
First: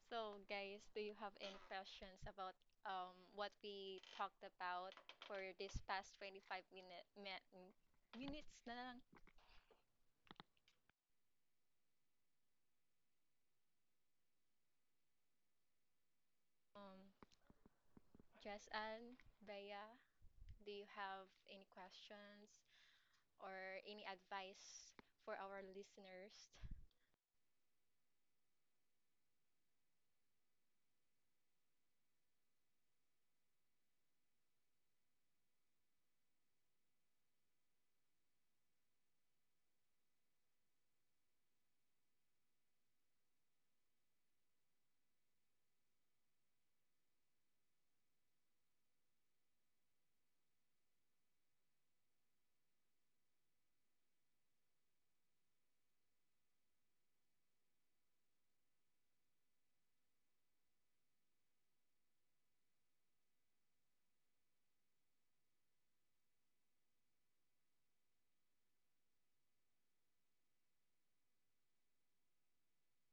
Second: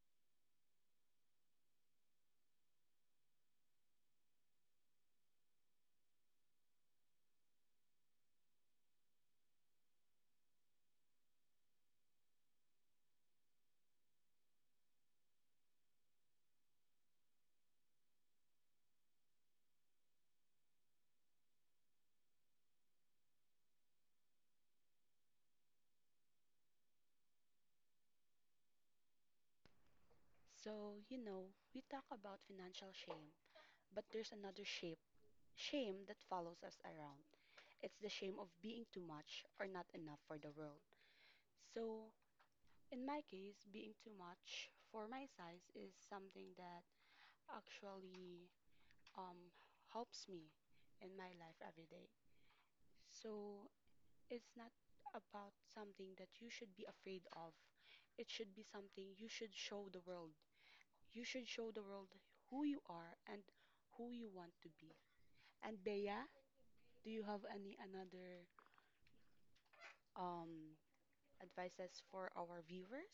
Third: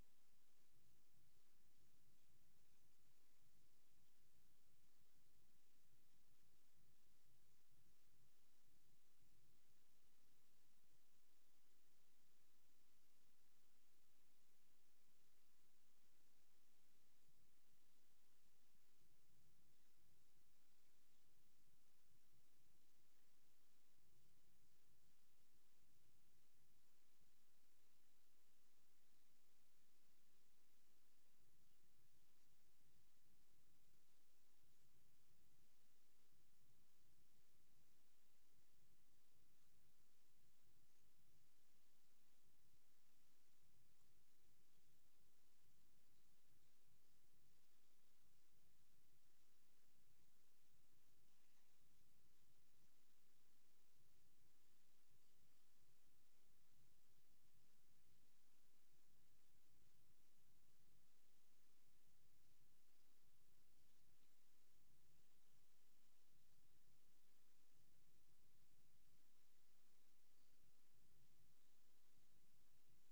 Speaker 1: So, guys, do you have any questions about, what we talked about for this past 25 minutes na lang? Um, Jess and Bea, do you have any questions or any advice for our listeners?
Speaker 2: So, you know, we talk about financial shame, but there's another shame that follows us around. It's the shame of being too much or not enough for the world. So, in my case, being too much for my size is something that actually um, helps me in my life every day. So, it's not about something that you should be afraid of. It should be something you should show the world. You should show the world who you are and who you want to be. And Bea, do you have any another um advices for our viewers?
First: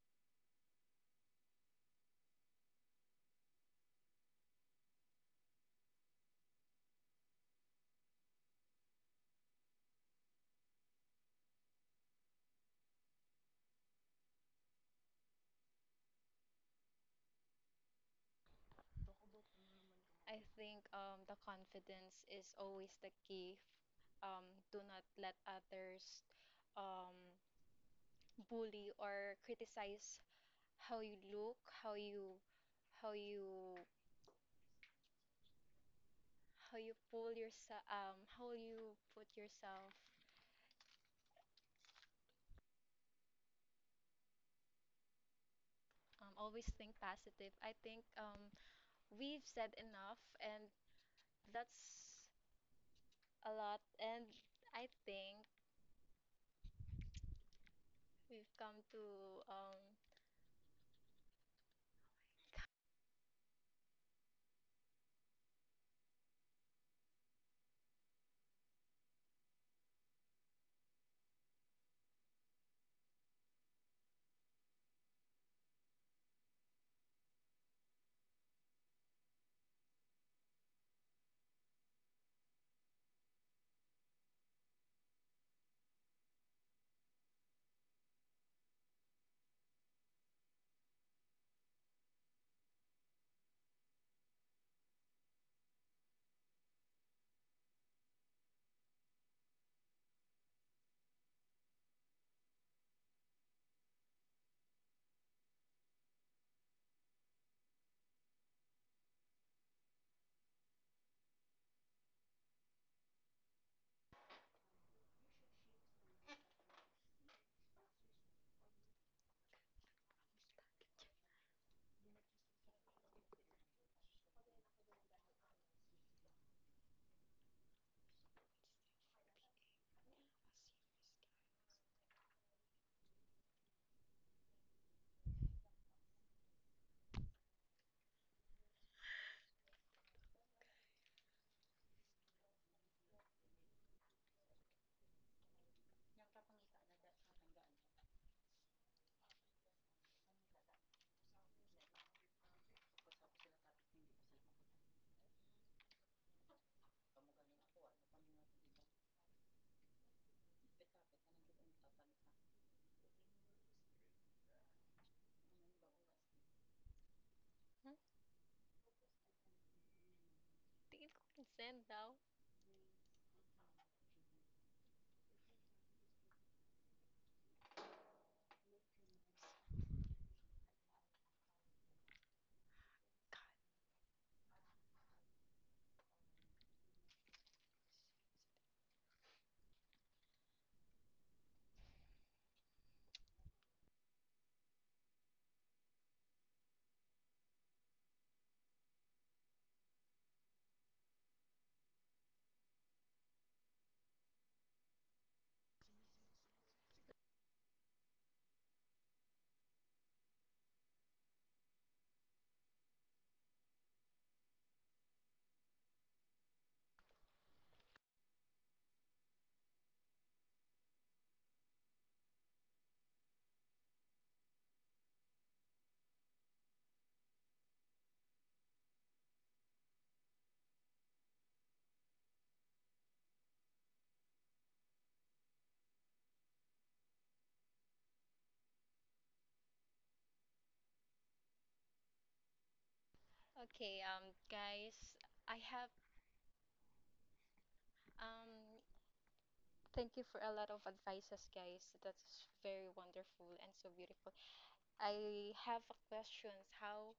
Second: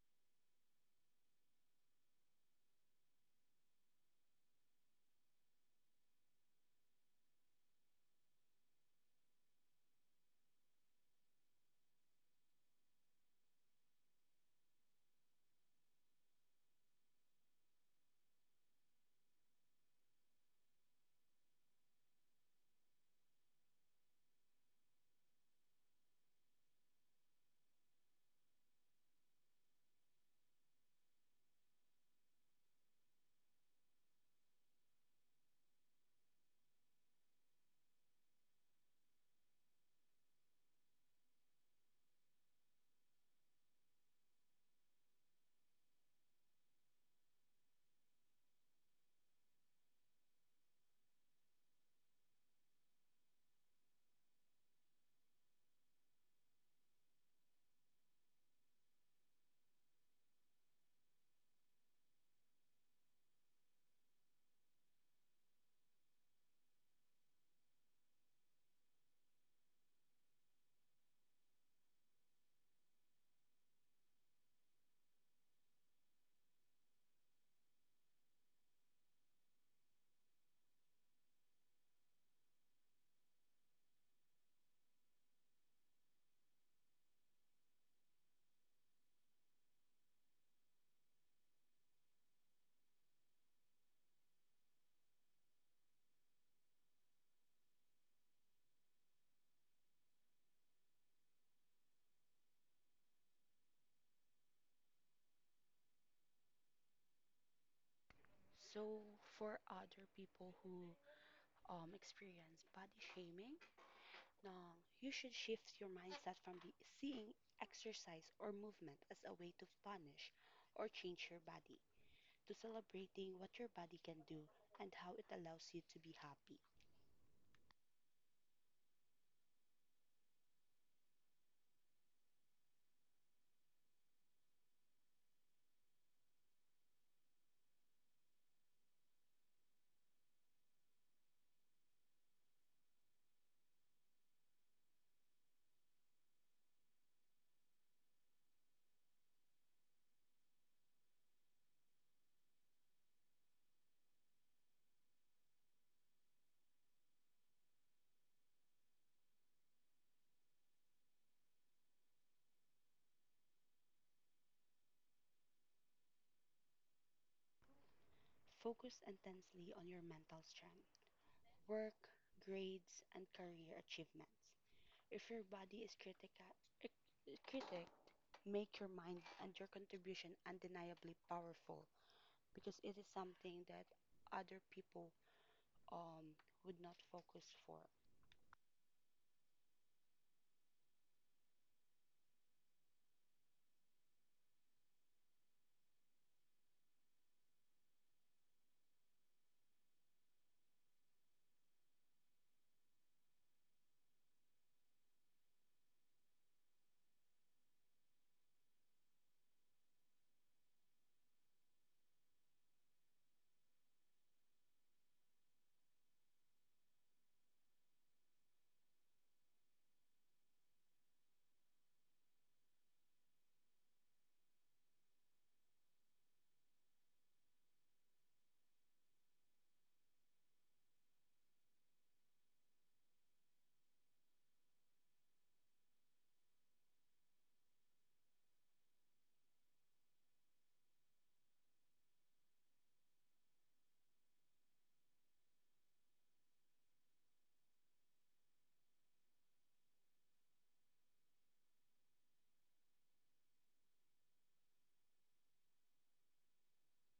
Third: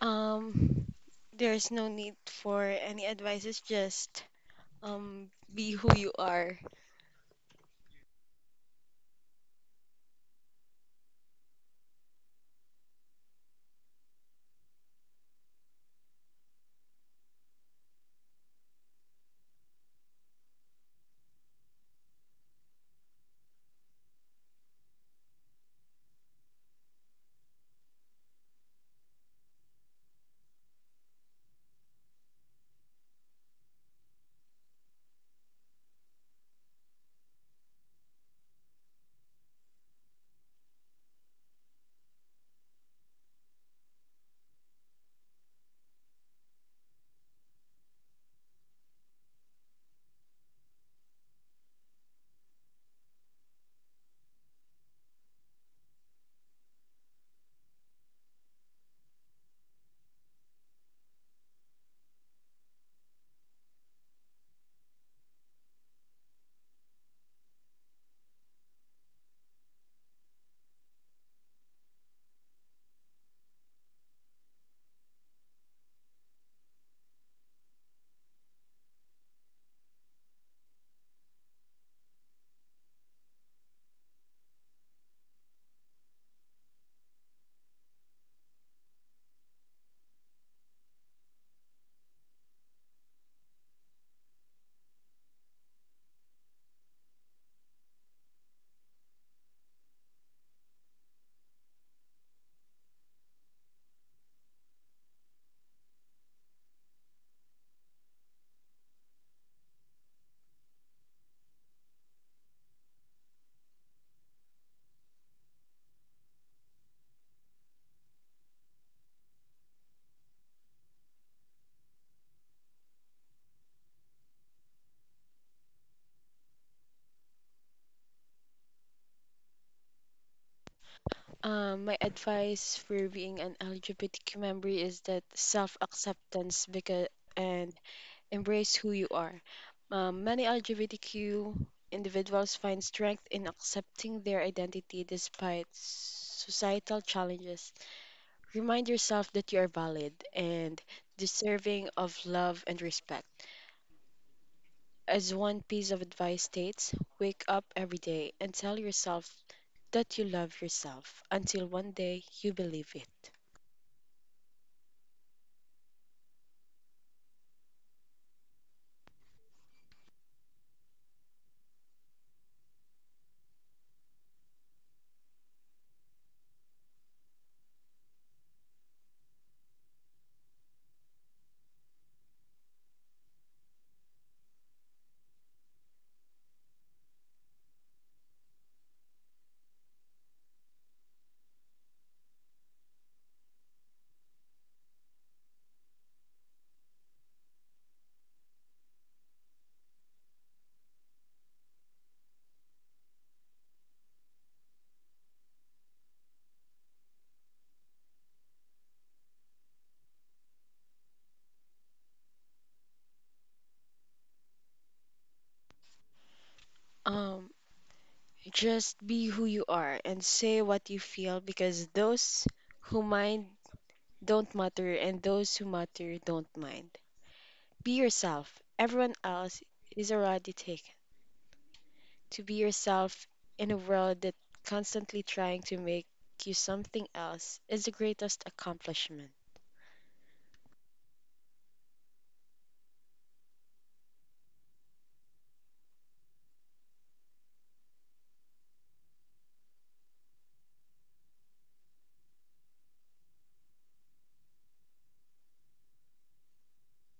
Speaker 3: Um, there's no need for any advice, it's just um, be who you are.
Speaker 1: I think the confidence is always the key. Do not let others, um, bully or criticize how you look, how you how you pull yourself, how you put yourself, always think positive. I think we've said enough, and that's a lot. And I think we've come to
Speaker 2: So for other people who experience body shaming, now you should shift your mindset from the seeing exercise or movement as a way to punish or change your body to celebrating what your body can do and how it allows you to be happy.
Speaker 3: My advice for being an LGBTQ member is that self acceptance because and embrace who you are. Many LGBTQ individuals find strength in accepting their identity despite societal challenges. Remind yourself that you are valid and deserving of love and respect. As one piece of advice states, wake up every day and tell yourself that you love yourself until one day you believe it.
Speaker 1: hmm,
Speaker 2: Focus intensely on your mental strength
Speaker 1: we ko consent daw
Speaker 2: work, grades, and career achievements. If your body is critic, make your mind and your contribution undeniably powerful because it is something that other people um, would not focus for.
Speaker 3: Um, just be who you are and say what you feel because those who mind don't matter, and those who matter don't mind. Be yourself. Everyone else is already taken. To be yourself in a world that constantly trying to make you something else is the greatest accomplishment.
Speaker 1: okay guys, I have um thank you for a lot of advices guys, that's very wonderful and so beautiful. I have a questions, how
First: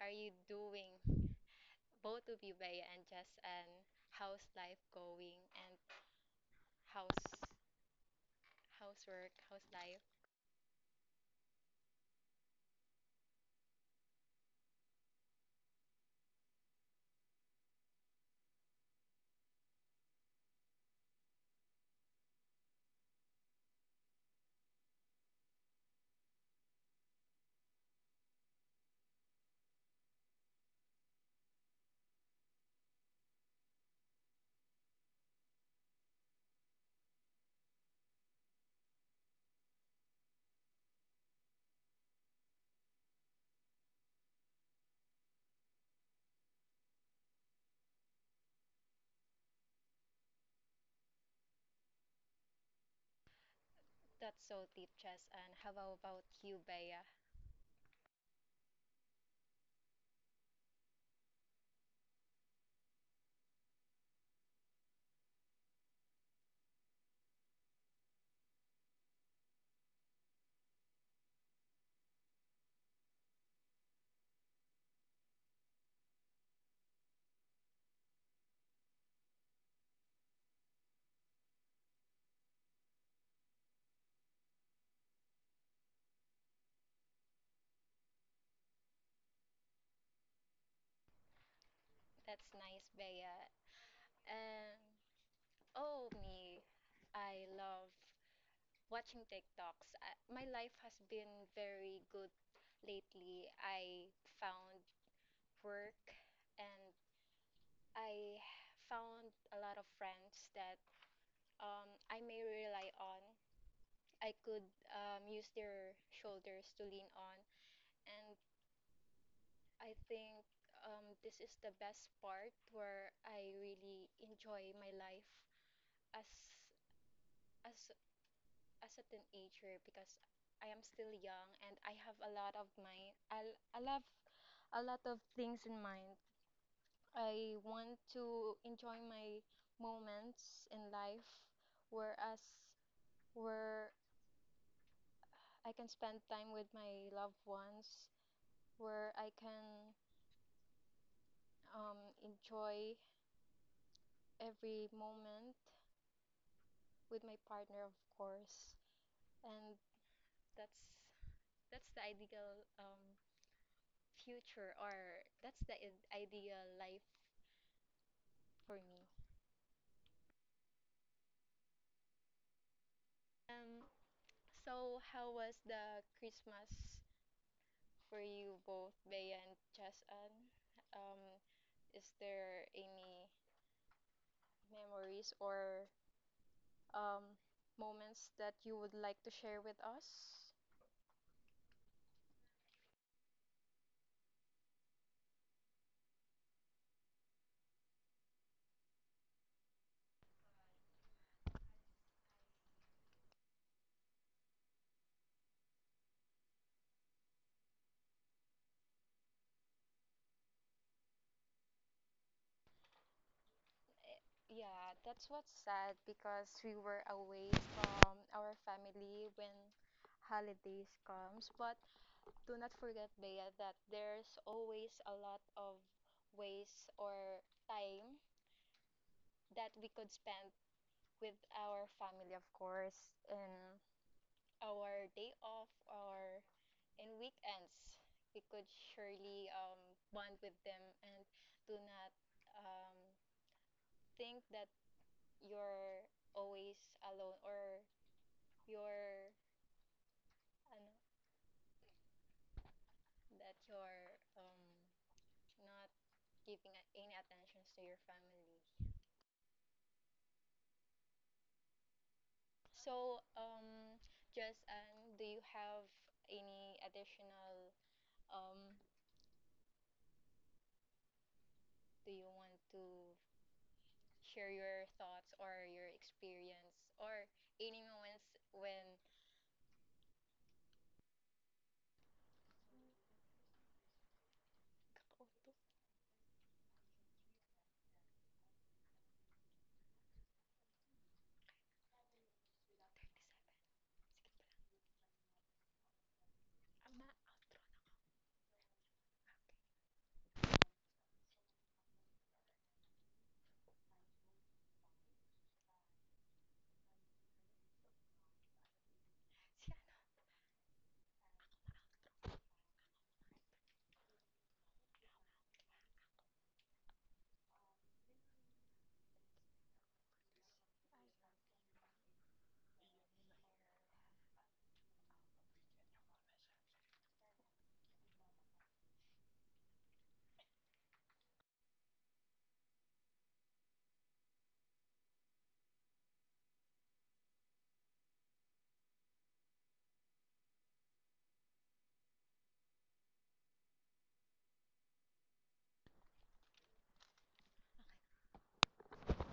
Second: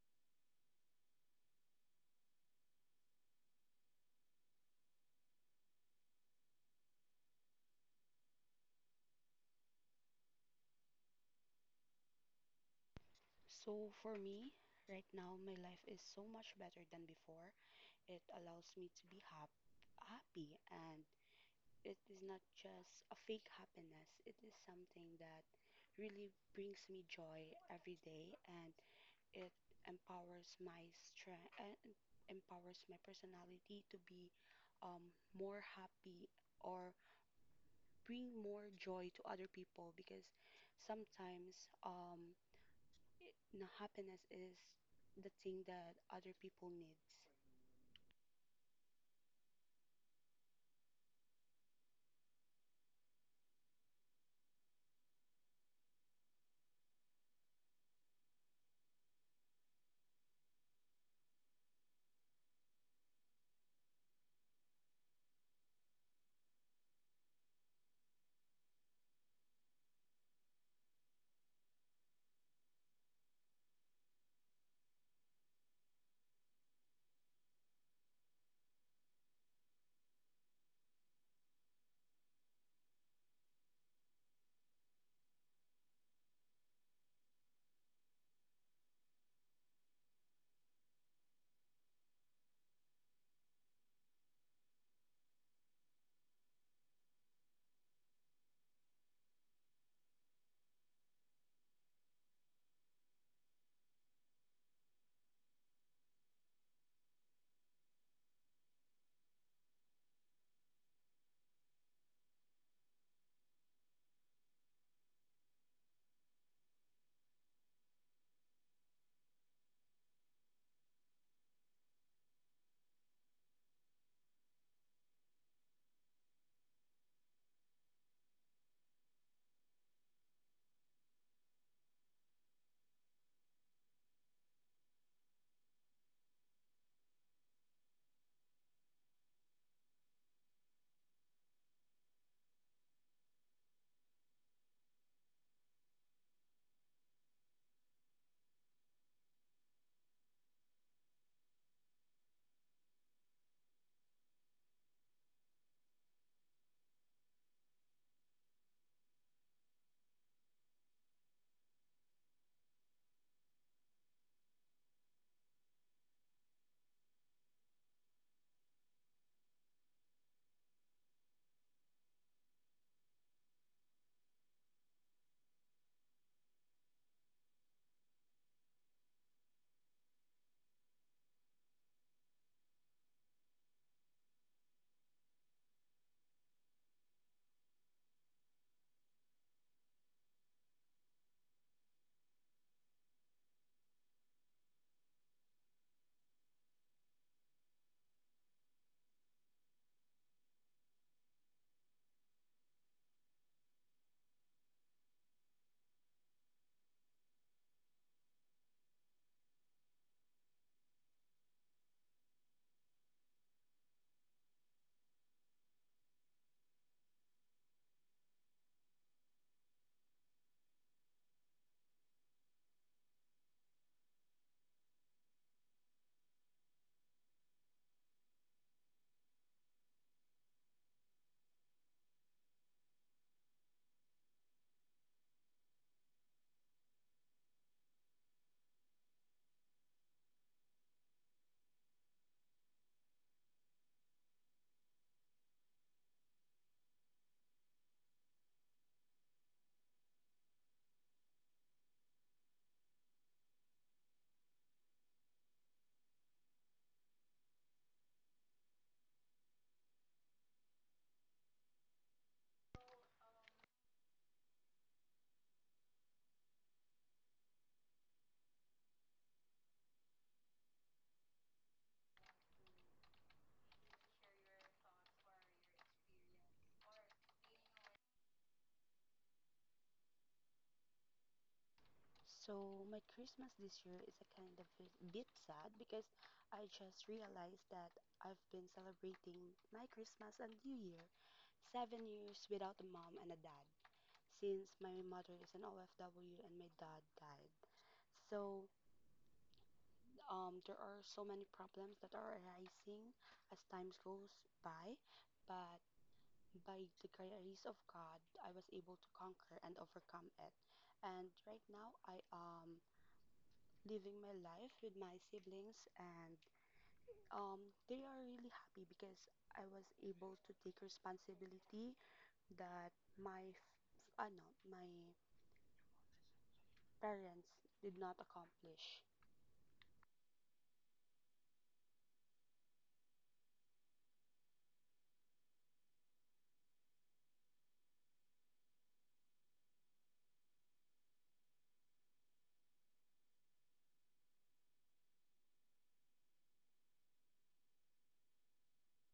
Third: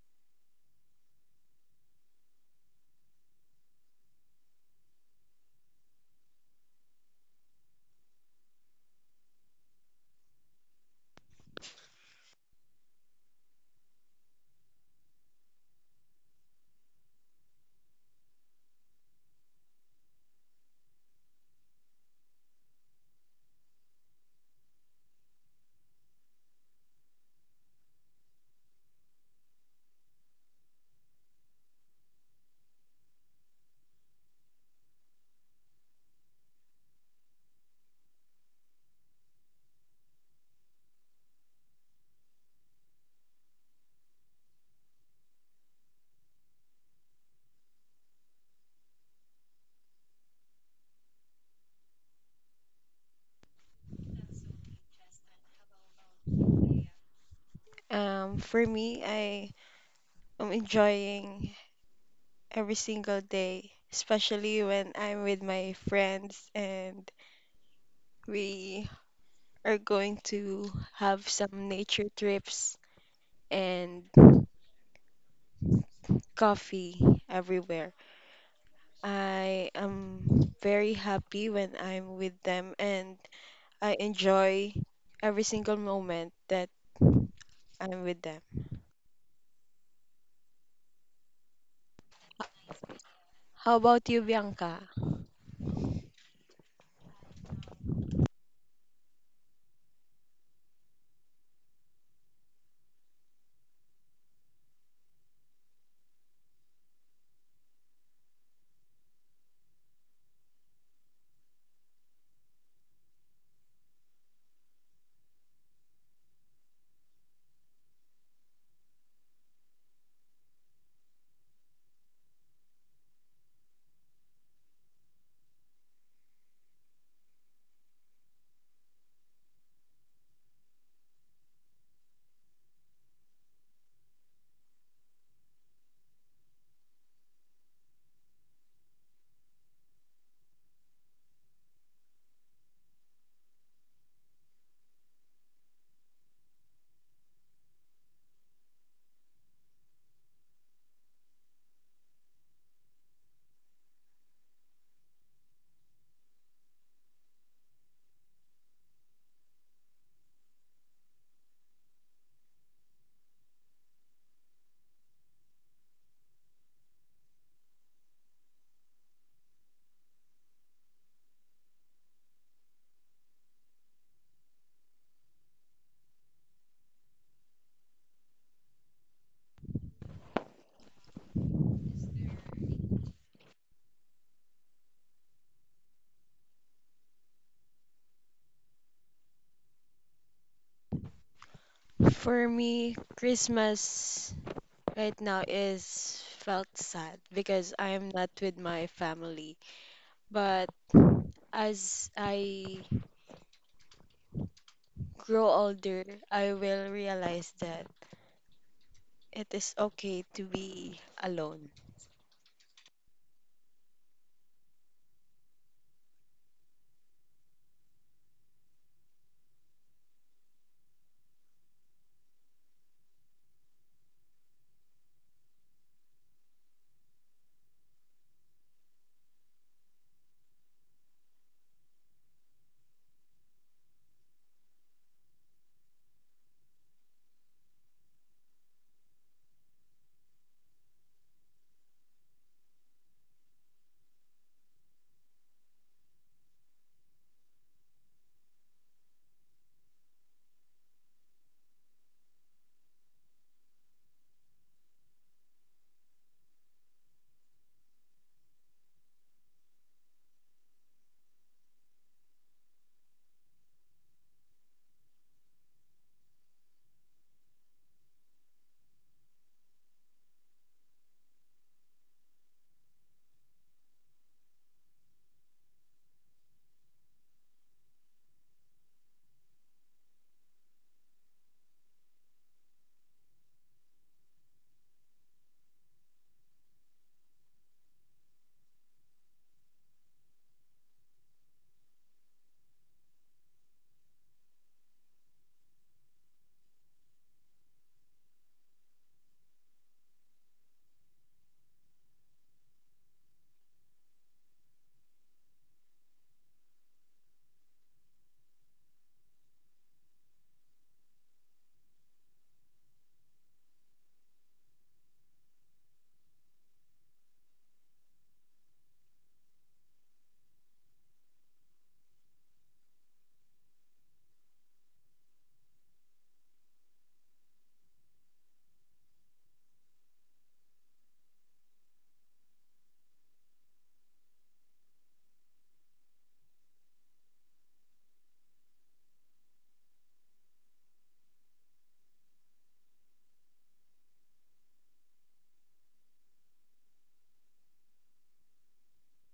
Speaker 1: are you doing, both of you, Ubibay and Jess, and how's life going, and how's housework, how's life.
Speaker 2: So for me, right now, my life is so much better than before. It allows me to be happy, and it is not just a fake happiness. It is something that really brings me joy every day, and it empowers my strength and empowers my personality to be more happy or bring more joy to other people because sometimes it, na happiness is the thing that other people needs.
Speaker 1: That's so deep, Jess. And how about you, Bea?
Speaker 3: For me, I am enjoying every single day, especially when I'm with my friends and we are going to have some nature trips and coffee everywhere. I am very happy when I'm with them and I enjoy every single moment that I'm with them.
Speaker 1: That's nice, Bea.
Speaker 3: How about you,
Speaker 1: And
Speaker 3: Bianca?
Speaker 1: oh me, I love watching TikToks. I, my life has been very good lately. I found work, and I found a lot of friends that, I may rely on I could, use their shoulders to lean on. And I think, this is the best part where I really enjoy my life as as a teenager because I am still young and I have a lot of my I love a lot of things in mind. I want to enjoy my moments in life whereas where I can spend time with my loved ones, where I can, enjoy every moment with my partner, of course. And that's that's the ideal, future, or that's the ideal life for me. Um, so how was the Christmas for you both, Bea and Chasan? Um, is there any memories or, um, moments that you would like to share with us?
Speaker 3: For me, Christmas right now is felt sad because I'm not with my family. But as I grow older, I will realize that it is okay to be alone.
Speaker 1: Yeah, that's what's sad because we were away from our family when holidays comes. But do not forget, Bea, that there's always a lot of ways or time that we could spend with our family, of course, in our day off or in weekends. We could surely, bond with them, and do not, um, think that you're always alone or you're ano, that you're, not giving any attention to your family. So, just do you have any additional, um, do you want to share your thoughts or your experience or any moments when
Speaker 2: So my Christmas this year is a kind of a bit sad because I just realized that I've been celebrating my Christmas and New Year 7 years without a mom and a dad, since my mother is an OFW and my dad died. So there are so many problems that are arising as time goes by, but by the grace of God, I was able to conquer and overcome it. And right now, I am living my life with my siblings, and they are really happy because I was able to take responsibility that my my parents did not accomplish.